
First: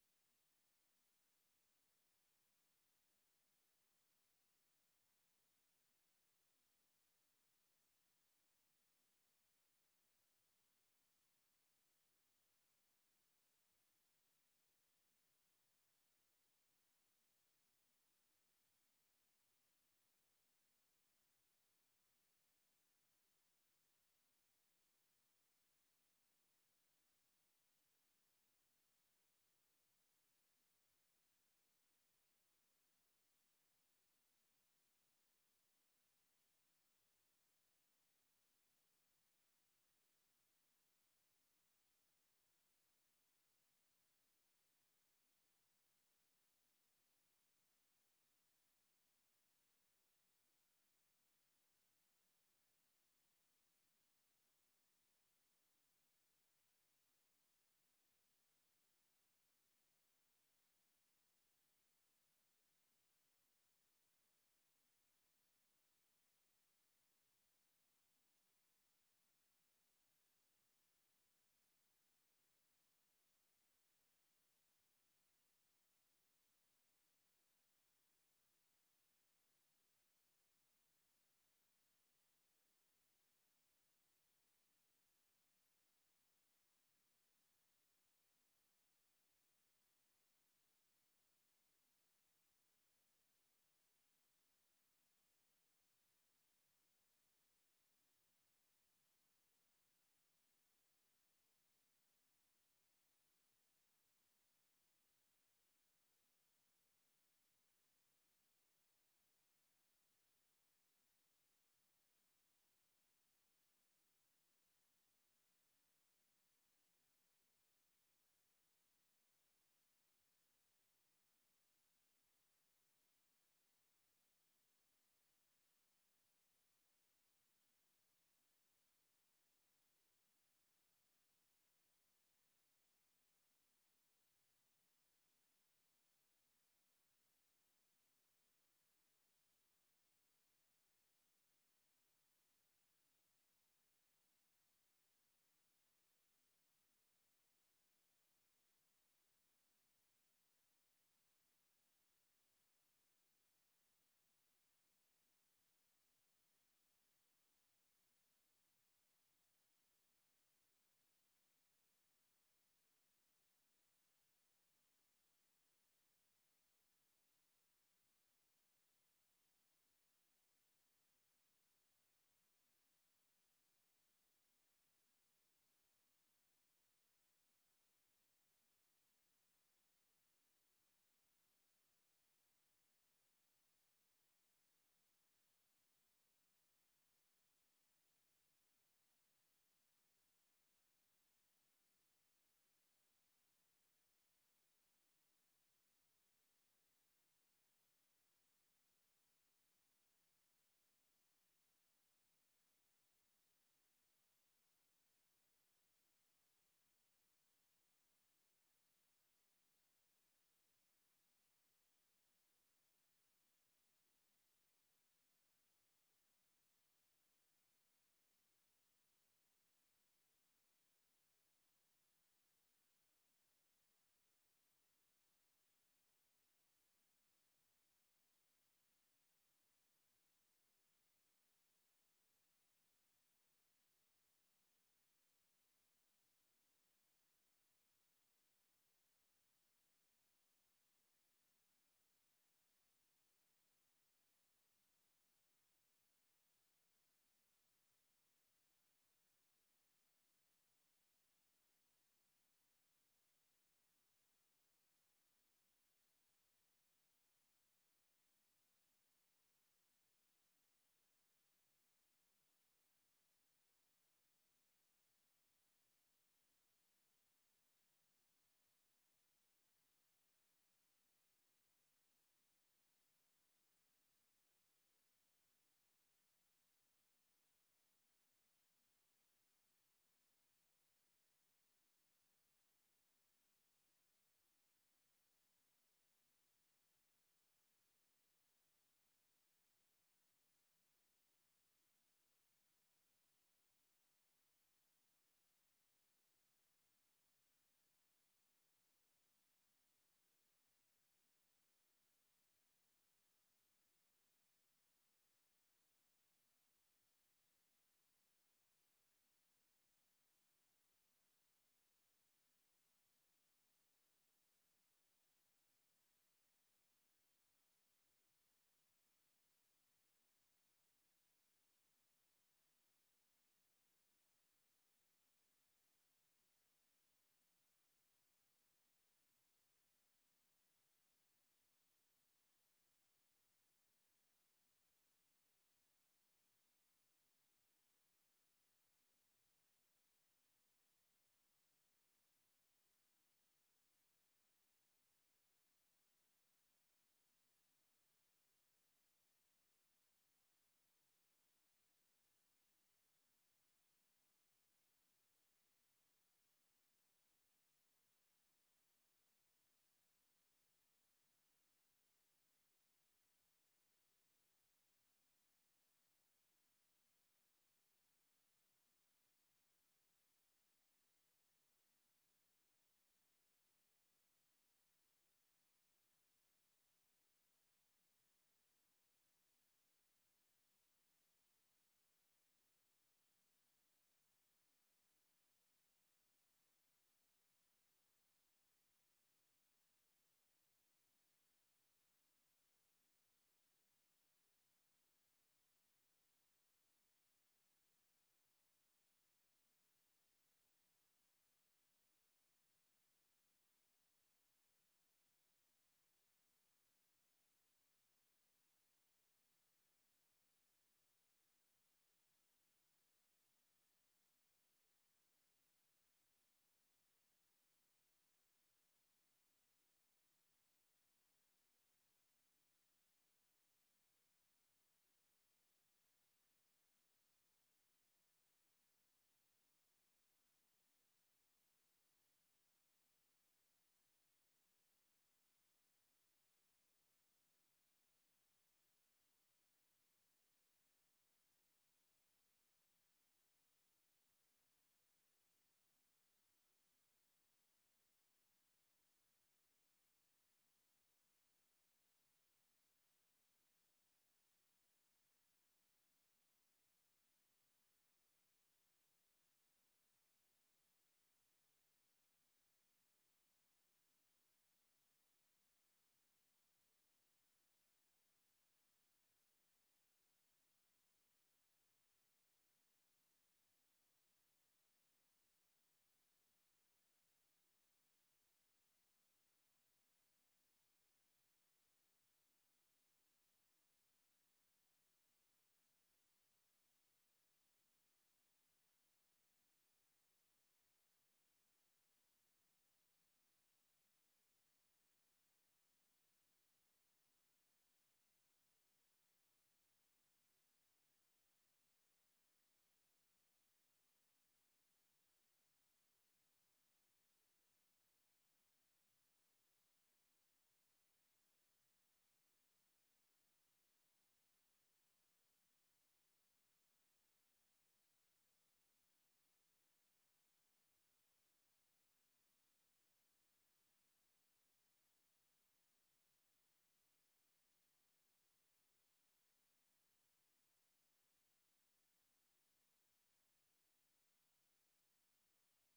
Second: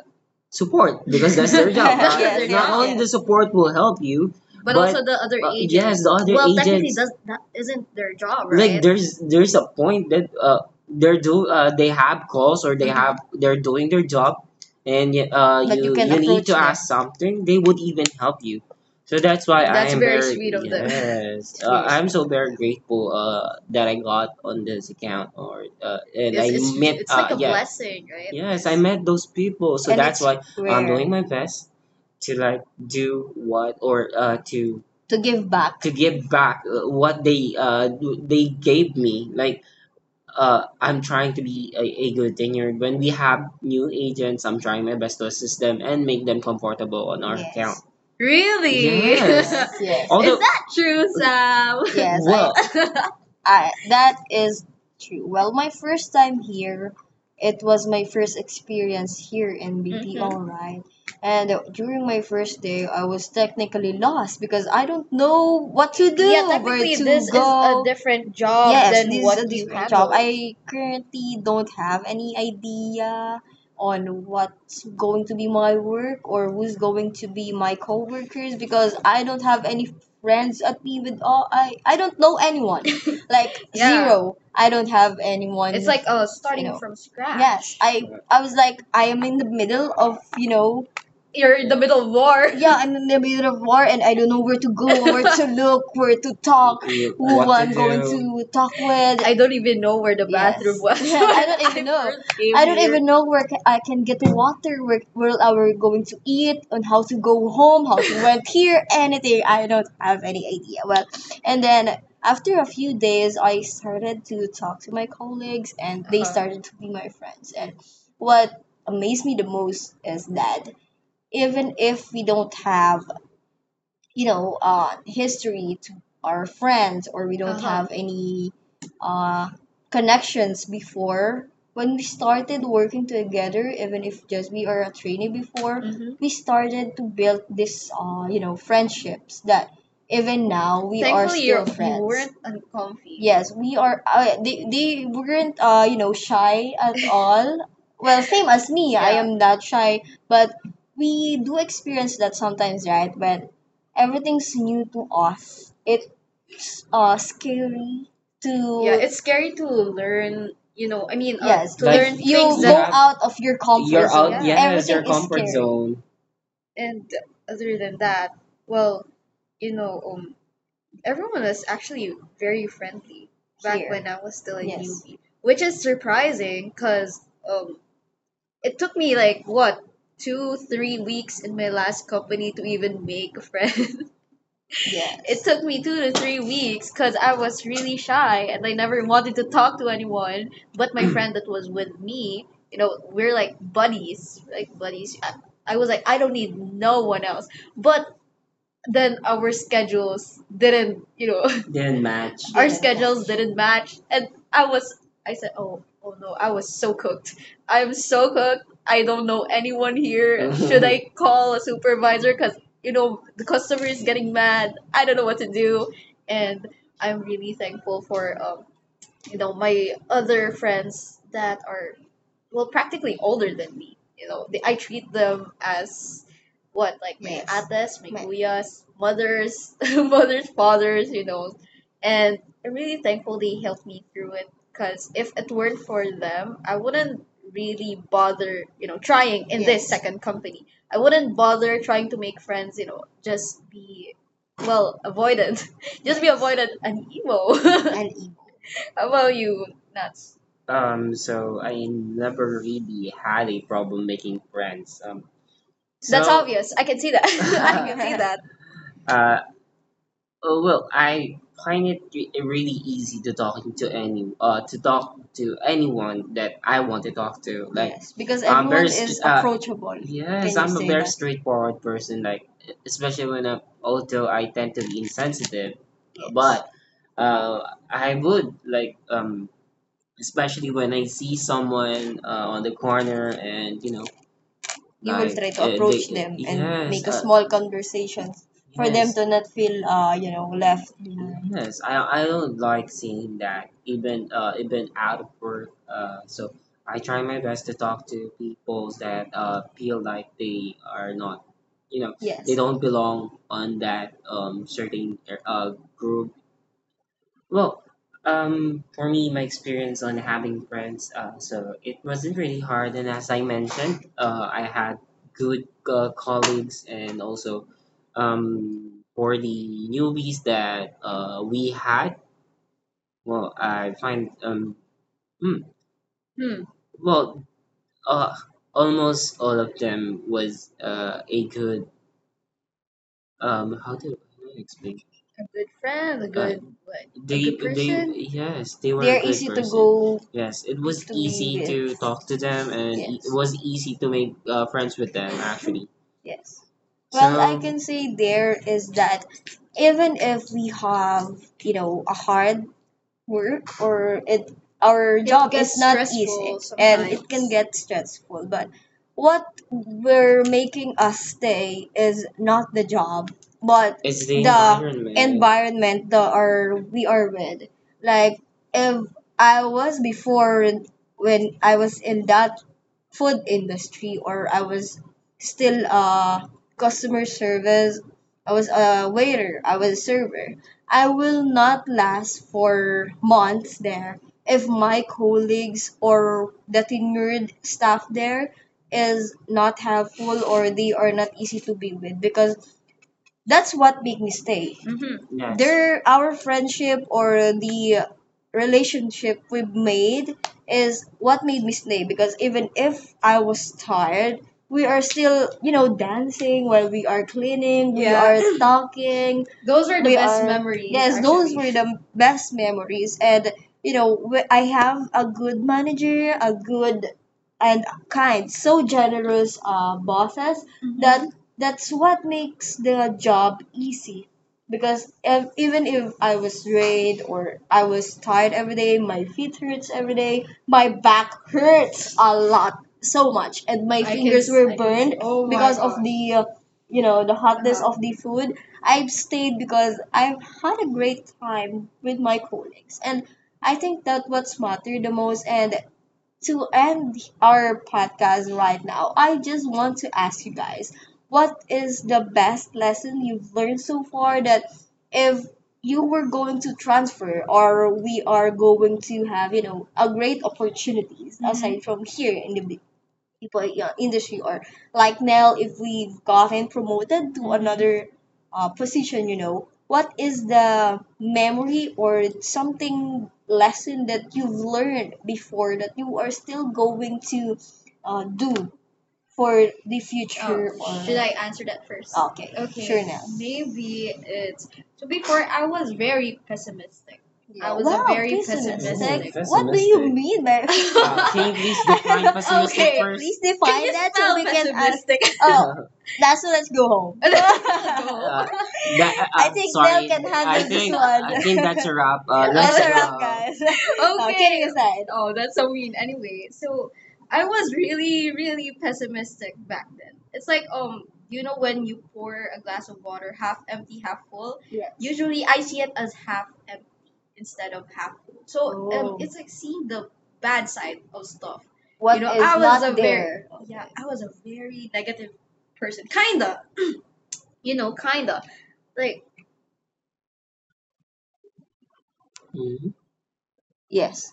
S1: support because that's their job. That's right? Their not job, only, yeah, the support will help you, but also the other agents, yes, the other, well, technically, agents does, that isn't their job, right? Like, right? There's a point that they have calls or they, mhm, have they're doing their job, and but you need approach to them, ask something. They would even help you, so that's why that's I, that's am very, very sweet of them, yes. Very I'm sweet, so very grateful that I got on this account, or and it's, I it's, met it's like a, yeah, blessing, right? Yes, I met those people, so, and that's it's why I'm, where, doing, where, my best to like do what, or to give back, to give back what they gave me. Like, I'm trying to be a good thing. When we have new agents, I'm trying my best to assist them and make them comfortable on our account. Yes. Really? Yes. Yes. Yes. Is although that true, Sam? Yes. I, well, I that is true. Well, my first time here, it was my first experience here in BPO, mm-hmm, right? And during my first day, I was technically lost because I don't know what to, yeah, do, yeah, where, technically, to this is a go, different job Yes, than this is what a what you different job handle. I currently don't have any idea on what's going to be my work or who's going to be my coworkers, because I don't have any friends at me with all. I don't know anyone, like, yeah, zero. I don't have anyone. It's like starting, you know, from scratch, yes. I was like, I am in the middle of, you know, you're in the middle of war. Yeah, I'm in the middle of war, and I don't know where to go, where to look, where to talk, who I'm to going to talk with. I don't even know where the bathroom, yes, was. Yeah, I don't even I know. I don't here even know where I can get water, where are we going to eat, on how to go home, how to went here, anything. I don't have any idea. Well, and then after a few days, I started to talk to my colleagues, and they, uh-huh, started to be my friends. And what amazed me the most is that even if we don't have, you know, history to our friends, or we don't, uh-huh, have any uh, connections before, when we started working together, even if just we are a trainee before, mm-hmm, we started to build this you know, friendships that even now we are, thankfully, you're, still you friends weren't uncomfy. Yes, we are. They weren't, you know, shy at all. Well, same as me, I, yeah, am not shy, but we do experience that sometimes, right? When everything's new to us, it's scary to, yeah, it's scary to learn, you know, I mean, yes, to, like, learn, you things go that, yeah, out of your comfort, you're, zone, out, yeah, yes, everything your is comfort scary zone. And other than that, well, you know, um, everyone was actually very friendly back, here, when I was still a, yes, newbie, which is surprising because, um, it took me like what, two, 3 weeks in my last company to even make a friend. Yeah, it took me 2 to 3 weeks because I was really shy, and I never wanted to talk to anyone. But my friend that was with me, you know, we're like buddies, like buddies. I was like, I don't need no one else. But then our schedules didn't, you know, didn't match our, yeah, schedules didn't match. And I was, I said, oh, oh no, I was so cooked. I'm so cooked. I don't know anyone here. Should I call a supervisor? Because, you know, the customer is getting mad. I don't know what to do. And I'm really thankful for, you know, my other friends that are, well, practically older than me. You know, they, I treat them as what, like my, yes, atas, my, kuyas, mothers, mothers, fathers, you know. And I'm really thankful they helped me through it, because if it weren't for them, I wouldn't really bother, you know, trying in this, yes, second company. I wouldn't bother trying to make friends, you know, just be, well, avoidant. Just be, yes, avoidant and emo. And how about you, Nuts? So I never really had a problem making friends. That's so obvious. I can see that. I can see that. uh, oh, well, I find it really easy to talking to any to talk to anyone that I want to talk to. Like, yes, because I'm everyone very approachable, yes. Can you I'm a say very that straightforward person? Like, especially when I, although I tend to be insensitive, yes, but uh, I would like, especially when I see someone on the corner, and you know, you will like try to they, approach, they, them, and, yes, make a small conversation for them, yes, to not feel, you know, left behind, yes. I don't like seeing that, even even out of work, so I try my best to talk to people that feel like they are not, you know, they, yes, don't belong on that certain uh, group. Well, for me, my experience on having friends, so it wasn't really hard. And as I mentioned, I had good colleagues, and also, for the newbies that we had, well, I find hmm, Hmm. well, uh, almost all of them was a good, how do I explain? A good friend, a, good what? A they good they person, yes, they were, they a are good easy to person, go yes, it was to be easy with, to with, talk to them. And it, yes, was easy to make friends with them actually. Yes. Well, I, so, can say there is that, even if we have, you know, a hard work, or it, our, it job gets is gets not easy stressful and it can sometimes get stressful, but what we're making us stay is not the job, but it's the environment, environment that are we are with. Like, if I was before, when I was in that food industry, or I was still customer service, I was a waiter, I was a server, I will not last for months there if my colleagues or the tenured staff there is not helpful, or they are not easy to be with, because that's what made me stay. Mm-hmm. Yes. Their our friendship or the relationship we've made is what made me stay, because even if I was tired, we are still, you know, dancing while we are cleaning, we, yeah, are talking, those are the we best memories. Yes, those actually were actually the best memories. And you know, I have a good manager, a good and kind, so generous bosses that, mhm, that's what makes the job easy. Because, if even if I was drained or I was tired every day, my feet hurts every day, my back hurts a lot, so much, and my I can fingers were I can see, burned, oh my, because of gosh, the you know, the hotness, uh-huh, of the food. I've stayed because I've had a great time with my colleagues, and I think that what's mattered the most. And to end our podcast right now, I just want to ask you guys, what is the best lesson you've learned so far, that if you were going to transfer, or we are going to have, you know, a great opportunities, mhm, aside from here in the people, yeah, industry, or, like, now if we've gotten promoted to, mm-hmm, another position, you know, what is the memory or something lesson that you've learned before that you are still going to do for the, oh, future, oh, or should I answer that first? Okay. Okay, sure, now, maybe it's, so, before I was very pessimistic. Yeah. I was wow, a wow, very pessimistic, pessimistic. Ooh, what do you mean by can you please define pessimistic, okay, first? Please define that so we can ask pessimistic? Oh, that's so. Let's go home. Let's go home. That, I think, sorry, Del can handle I this one. I think that's a wrap. That's, let a wrap guys, okay. No, kidding aside. Oh, that's so mean. Anyway, so I was really, really pessimistic back then. It's like, you know, when you pour a glass of water half empty, half full, yes, usually I see it as half empty instead of half full. So, oh, it's like seeing the bad side of stuff. You, what, know, is, I, was, not, a, very, there, yeah, okay, I was a very negative person. Kinda, you know, kinda. Like, mhm, yes,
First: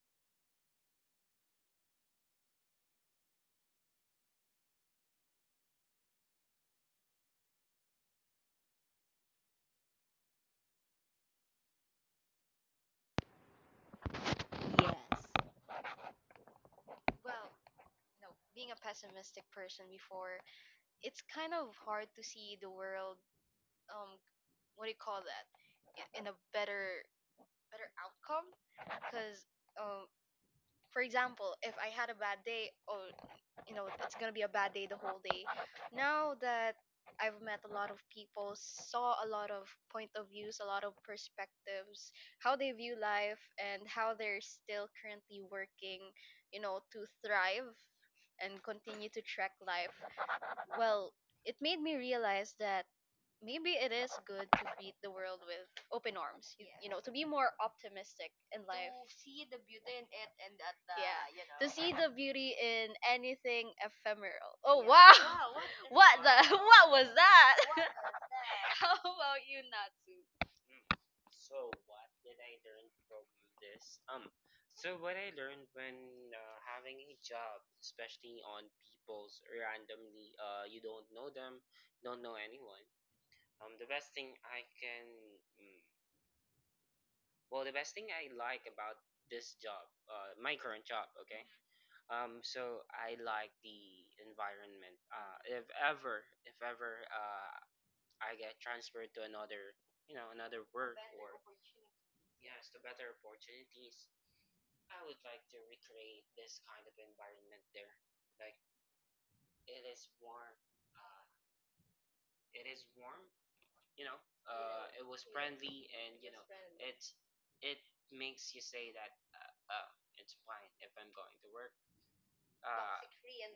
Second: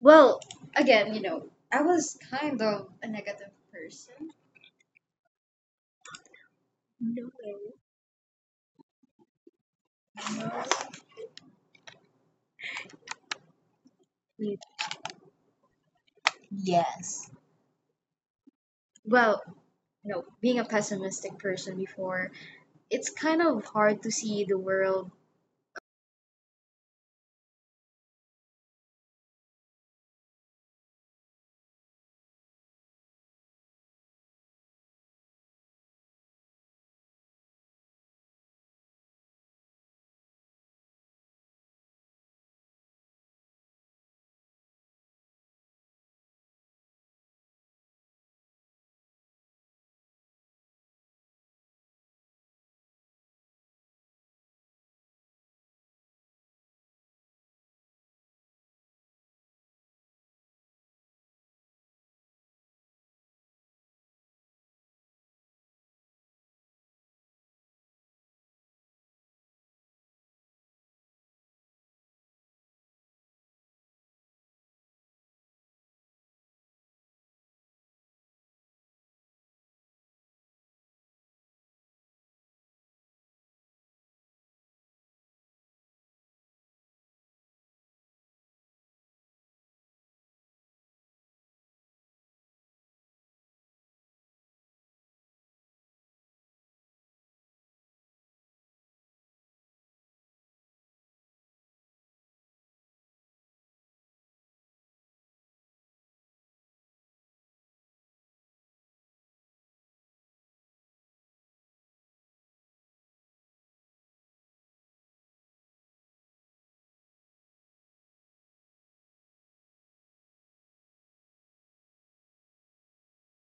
S1: well, again, you know, I was kind of a negative person. No way.
S2: Yes.
S1: Yes.
S2: Well, no, being a
S1: Well,
S2: pessimistic person
S1: you know,
S2: before,
S1: being a
S2: it's
S1: pessimistic
S2: kind of
S1: person
S2: hard to
S1: before,
S2: see the
S1: it's
S2: world.
S1: kind of hard to
S2: um,
S1: see the
S2: what do you
S1: world
S2: call that, in a better outcome. Because, um, for example, if I had a bad day, oh, you know it's gonna be a bad day the whole day. Now that I've met a lot of people, saw a lot of point of views, a lot of perspectives, how they view life and how they're still currently working, you know, to thrive and continue to track life. Well, it made me realize that maybe it is good to greet the world with open arms. Yes, to be more optimistic in life. To see the beauty in it and at the, yeah, the, you To know. See know. The beauty in anything ephemeral. Oh yeah. Wow. Wow, what, the what, the wow, what was that? What, the how about you, Natsu? Mhm. Free and,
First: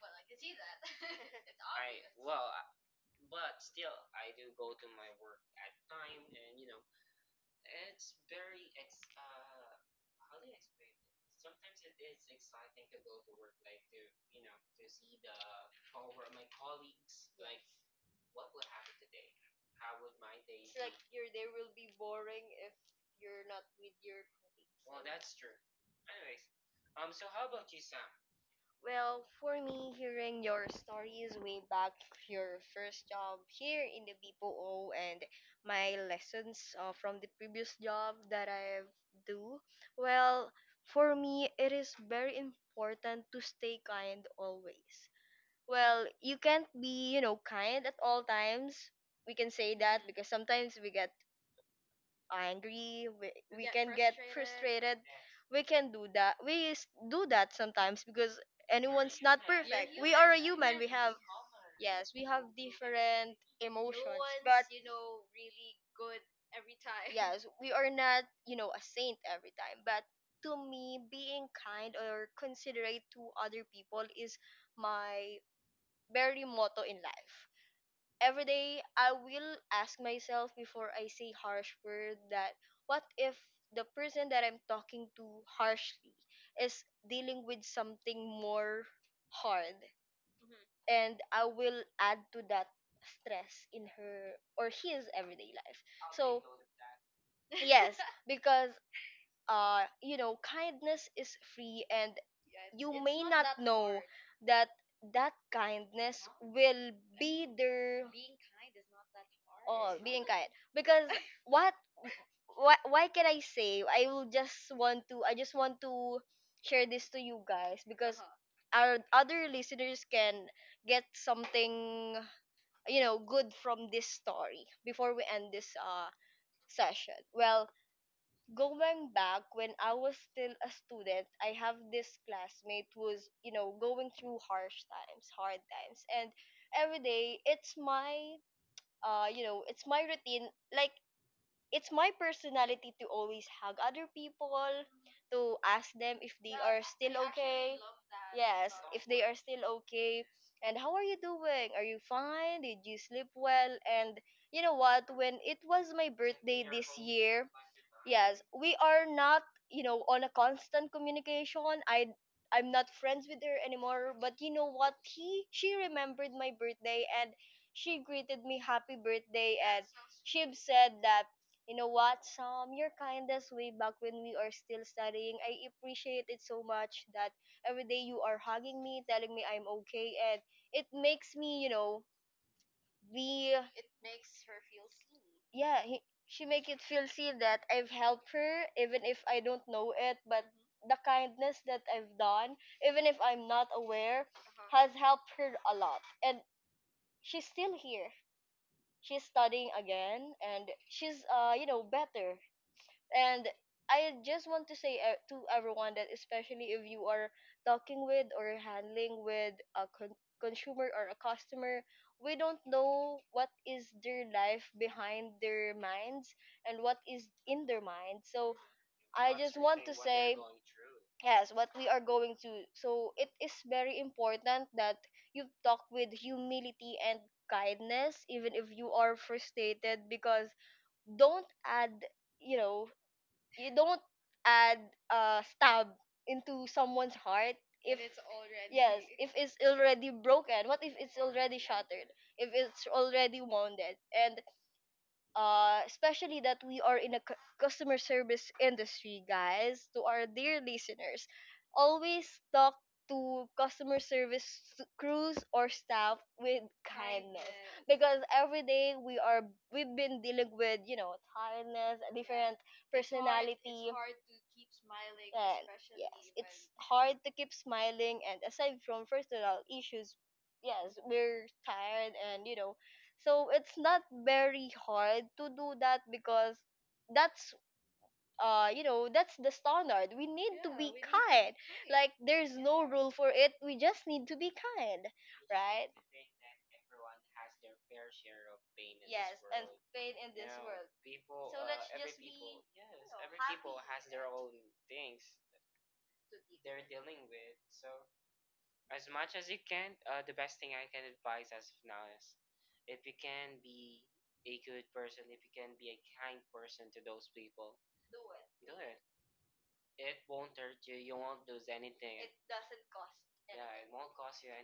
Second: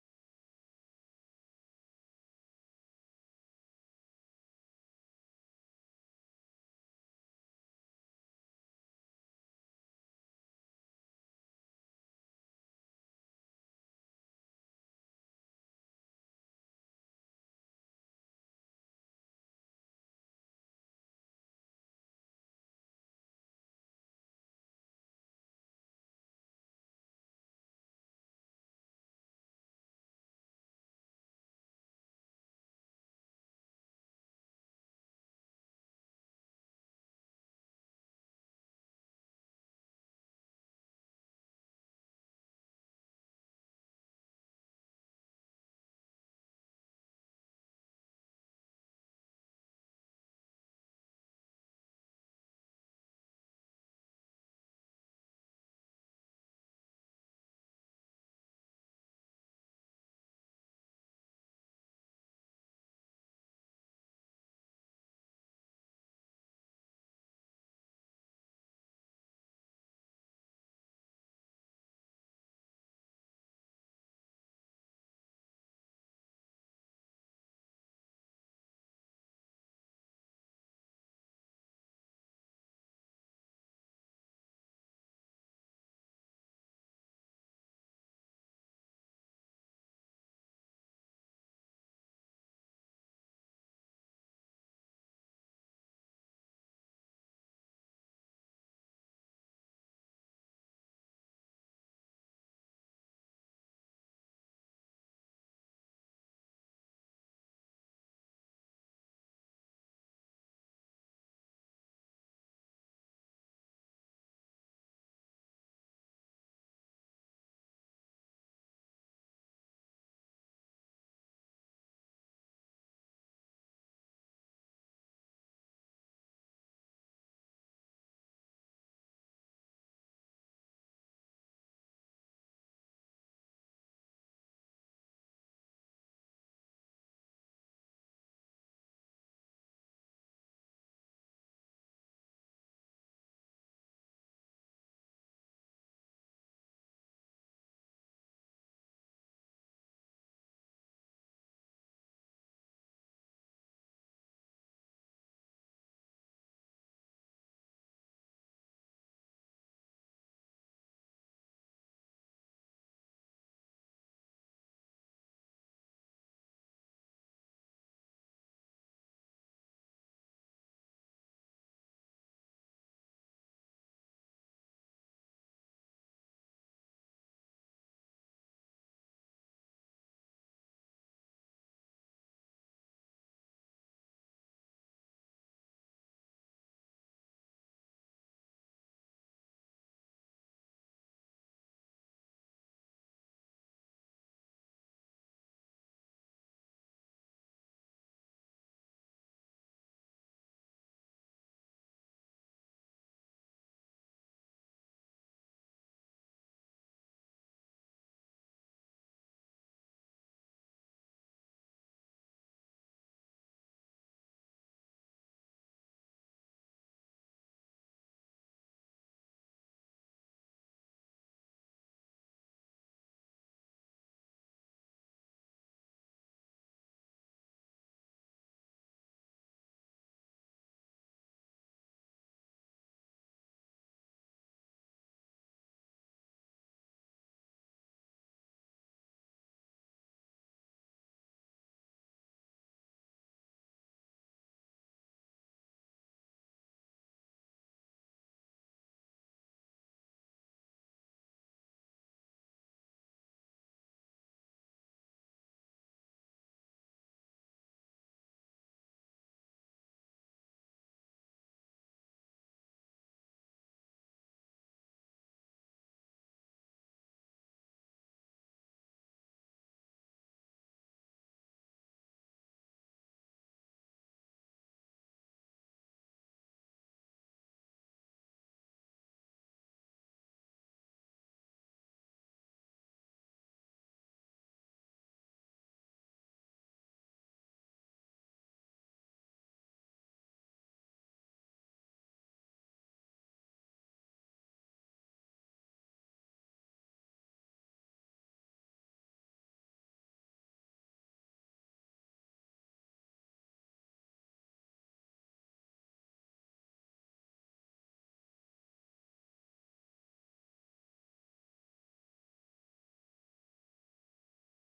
S2: well, I can see that. it's ob- your day will be boring if you're not with your colleagues. Well, for me, hearing your stories way back, your first job here in the BPO, and my lessons, from the previous job that I've do. Well, for me, it is very important to stay kind always. Well, you can't be, you know, kind at all times. We can say that because sometimes we get angry, we get can get frustrated. Frustrated we can do that. Do that sometimes because We have yes, we have different emotions, but yes, we are not, you know, a saint every time. But to me, being kind or considerate to other people is my very motto in life. Every day I will ask myself before I say harsh word, that what if the person that I'm talking to harshly is dealing with something more hard. Mhm. And I will add to that stress in her or his everyday life. Yes. Because, you know, kindness is free and, yes, you it's may not not that know hard. That that kindness will be there. Being kind is not that hard. Oh, being kind, because what, why can I say, I just want to share this to you guys because, uh-huh, our other listeners can get something, you know, good from this story before we end this session. Well, going back when I was still a student, I have this classmate who's, you know, going through harsh times, hard times. And every day it's my, it's my routine. Like, it's my personality to always hug other people, to ask them if they, are still I actually okay. love that Yes, okay. And how are you doing? Are you fine? Did you sleep well? And you know what? When it was my We are not, you know, on a constant communication. I'm not friends with her anymore, but you know what? He She remembered my birthday and she greeted me happy birthday. She said that, you know what, Sam, your kindness way back when we are still studying, I appreciate it so much, that every day you are hugging me, telling me I'm okay and it makes me, you know, we it makes her feel seen. Yeah, she make it feel seen that I've helped her even if I don't know it. But, mhm, the kindness that I've done even if I'm not aware, uh-huh, has helped her a lot. And she's still here, she's studying again, and she's, you know, better. And I just want to say, to everyone, that especially if you are talking with or handling with a consumer or a customer, we don't know what is their life behind their minds and what is in their mind. So I just want to say, yes what we are going to so it is very important that you talk with humility and kindness even if you are frustrated, because don't add, you know, you don't add a stab into someone's heart. If it's already, yes, if it's already broken, what if it's already shattered, if it's already wounded. And, especially that we are in a customer service industry, guys, to our dear listeners, always talk to customer service crews or staff with kindness. Kindness. Because every day we are, we've been dealing with, you know, tiredness. Yes. different It's hard. It's personality hard to keep smiling, and yes, especially hard to keep smiling and aside from personal issues. Yes, we're tired and, you know, so it's not very hard to do that because that's, you know, that's the standard. We need to, yeah, be kind. Be kind. Like there's no rule for it. We just need to be kind, right? Yes, and pain in this world. So let's just be, you know, happy. It doesn't cost anything.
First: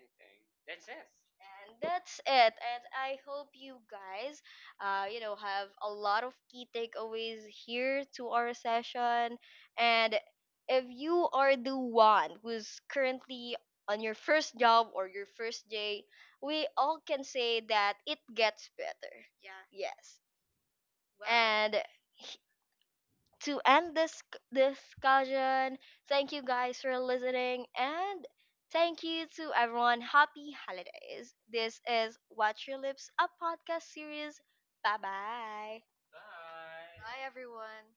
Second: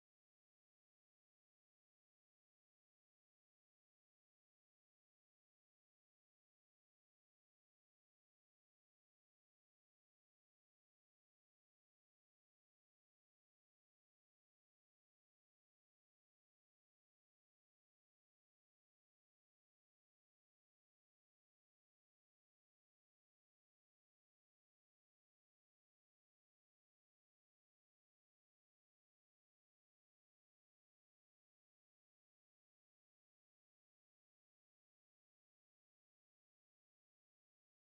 S2: And that's it. And I hope you guys, have a lot of key takeaways here to our session. And if you are the one who's currently on your first job or your first day, we all can say that it gets better. Yeah. Yes. Well. And to end this discussion, thank you guys for listening and thank you to everyone. Happy holidays. This is Watch Your Lips, a podcast series. Bye bye. Bye, everyone.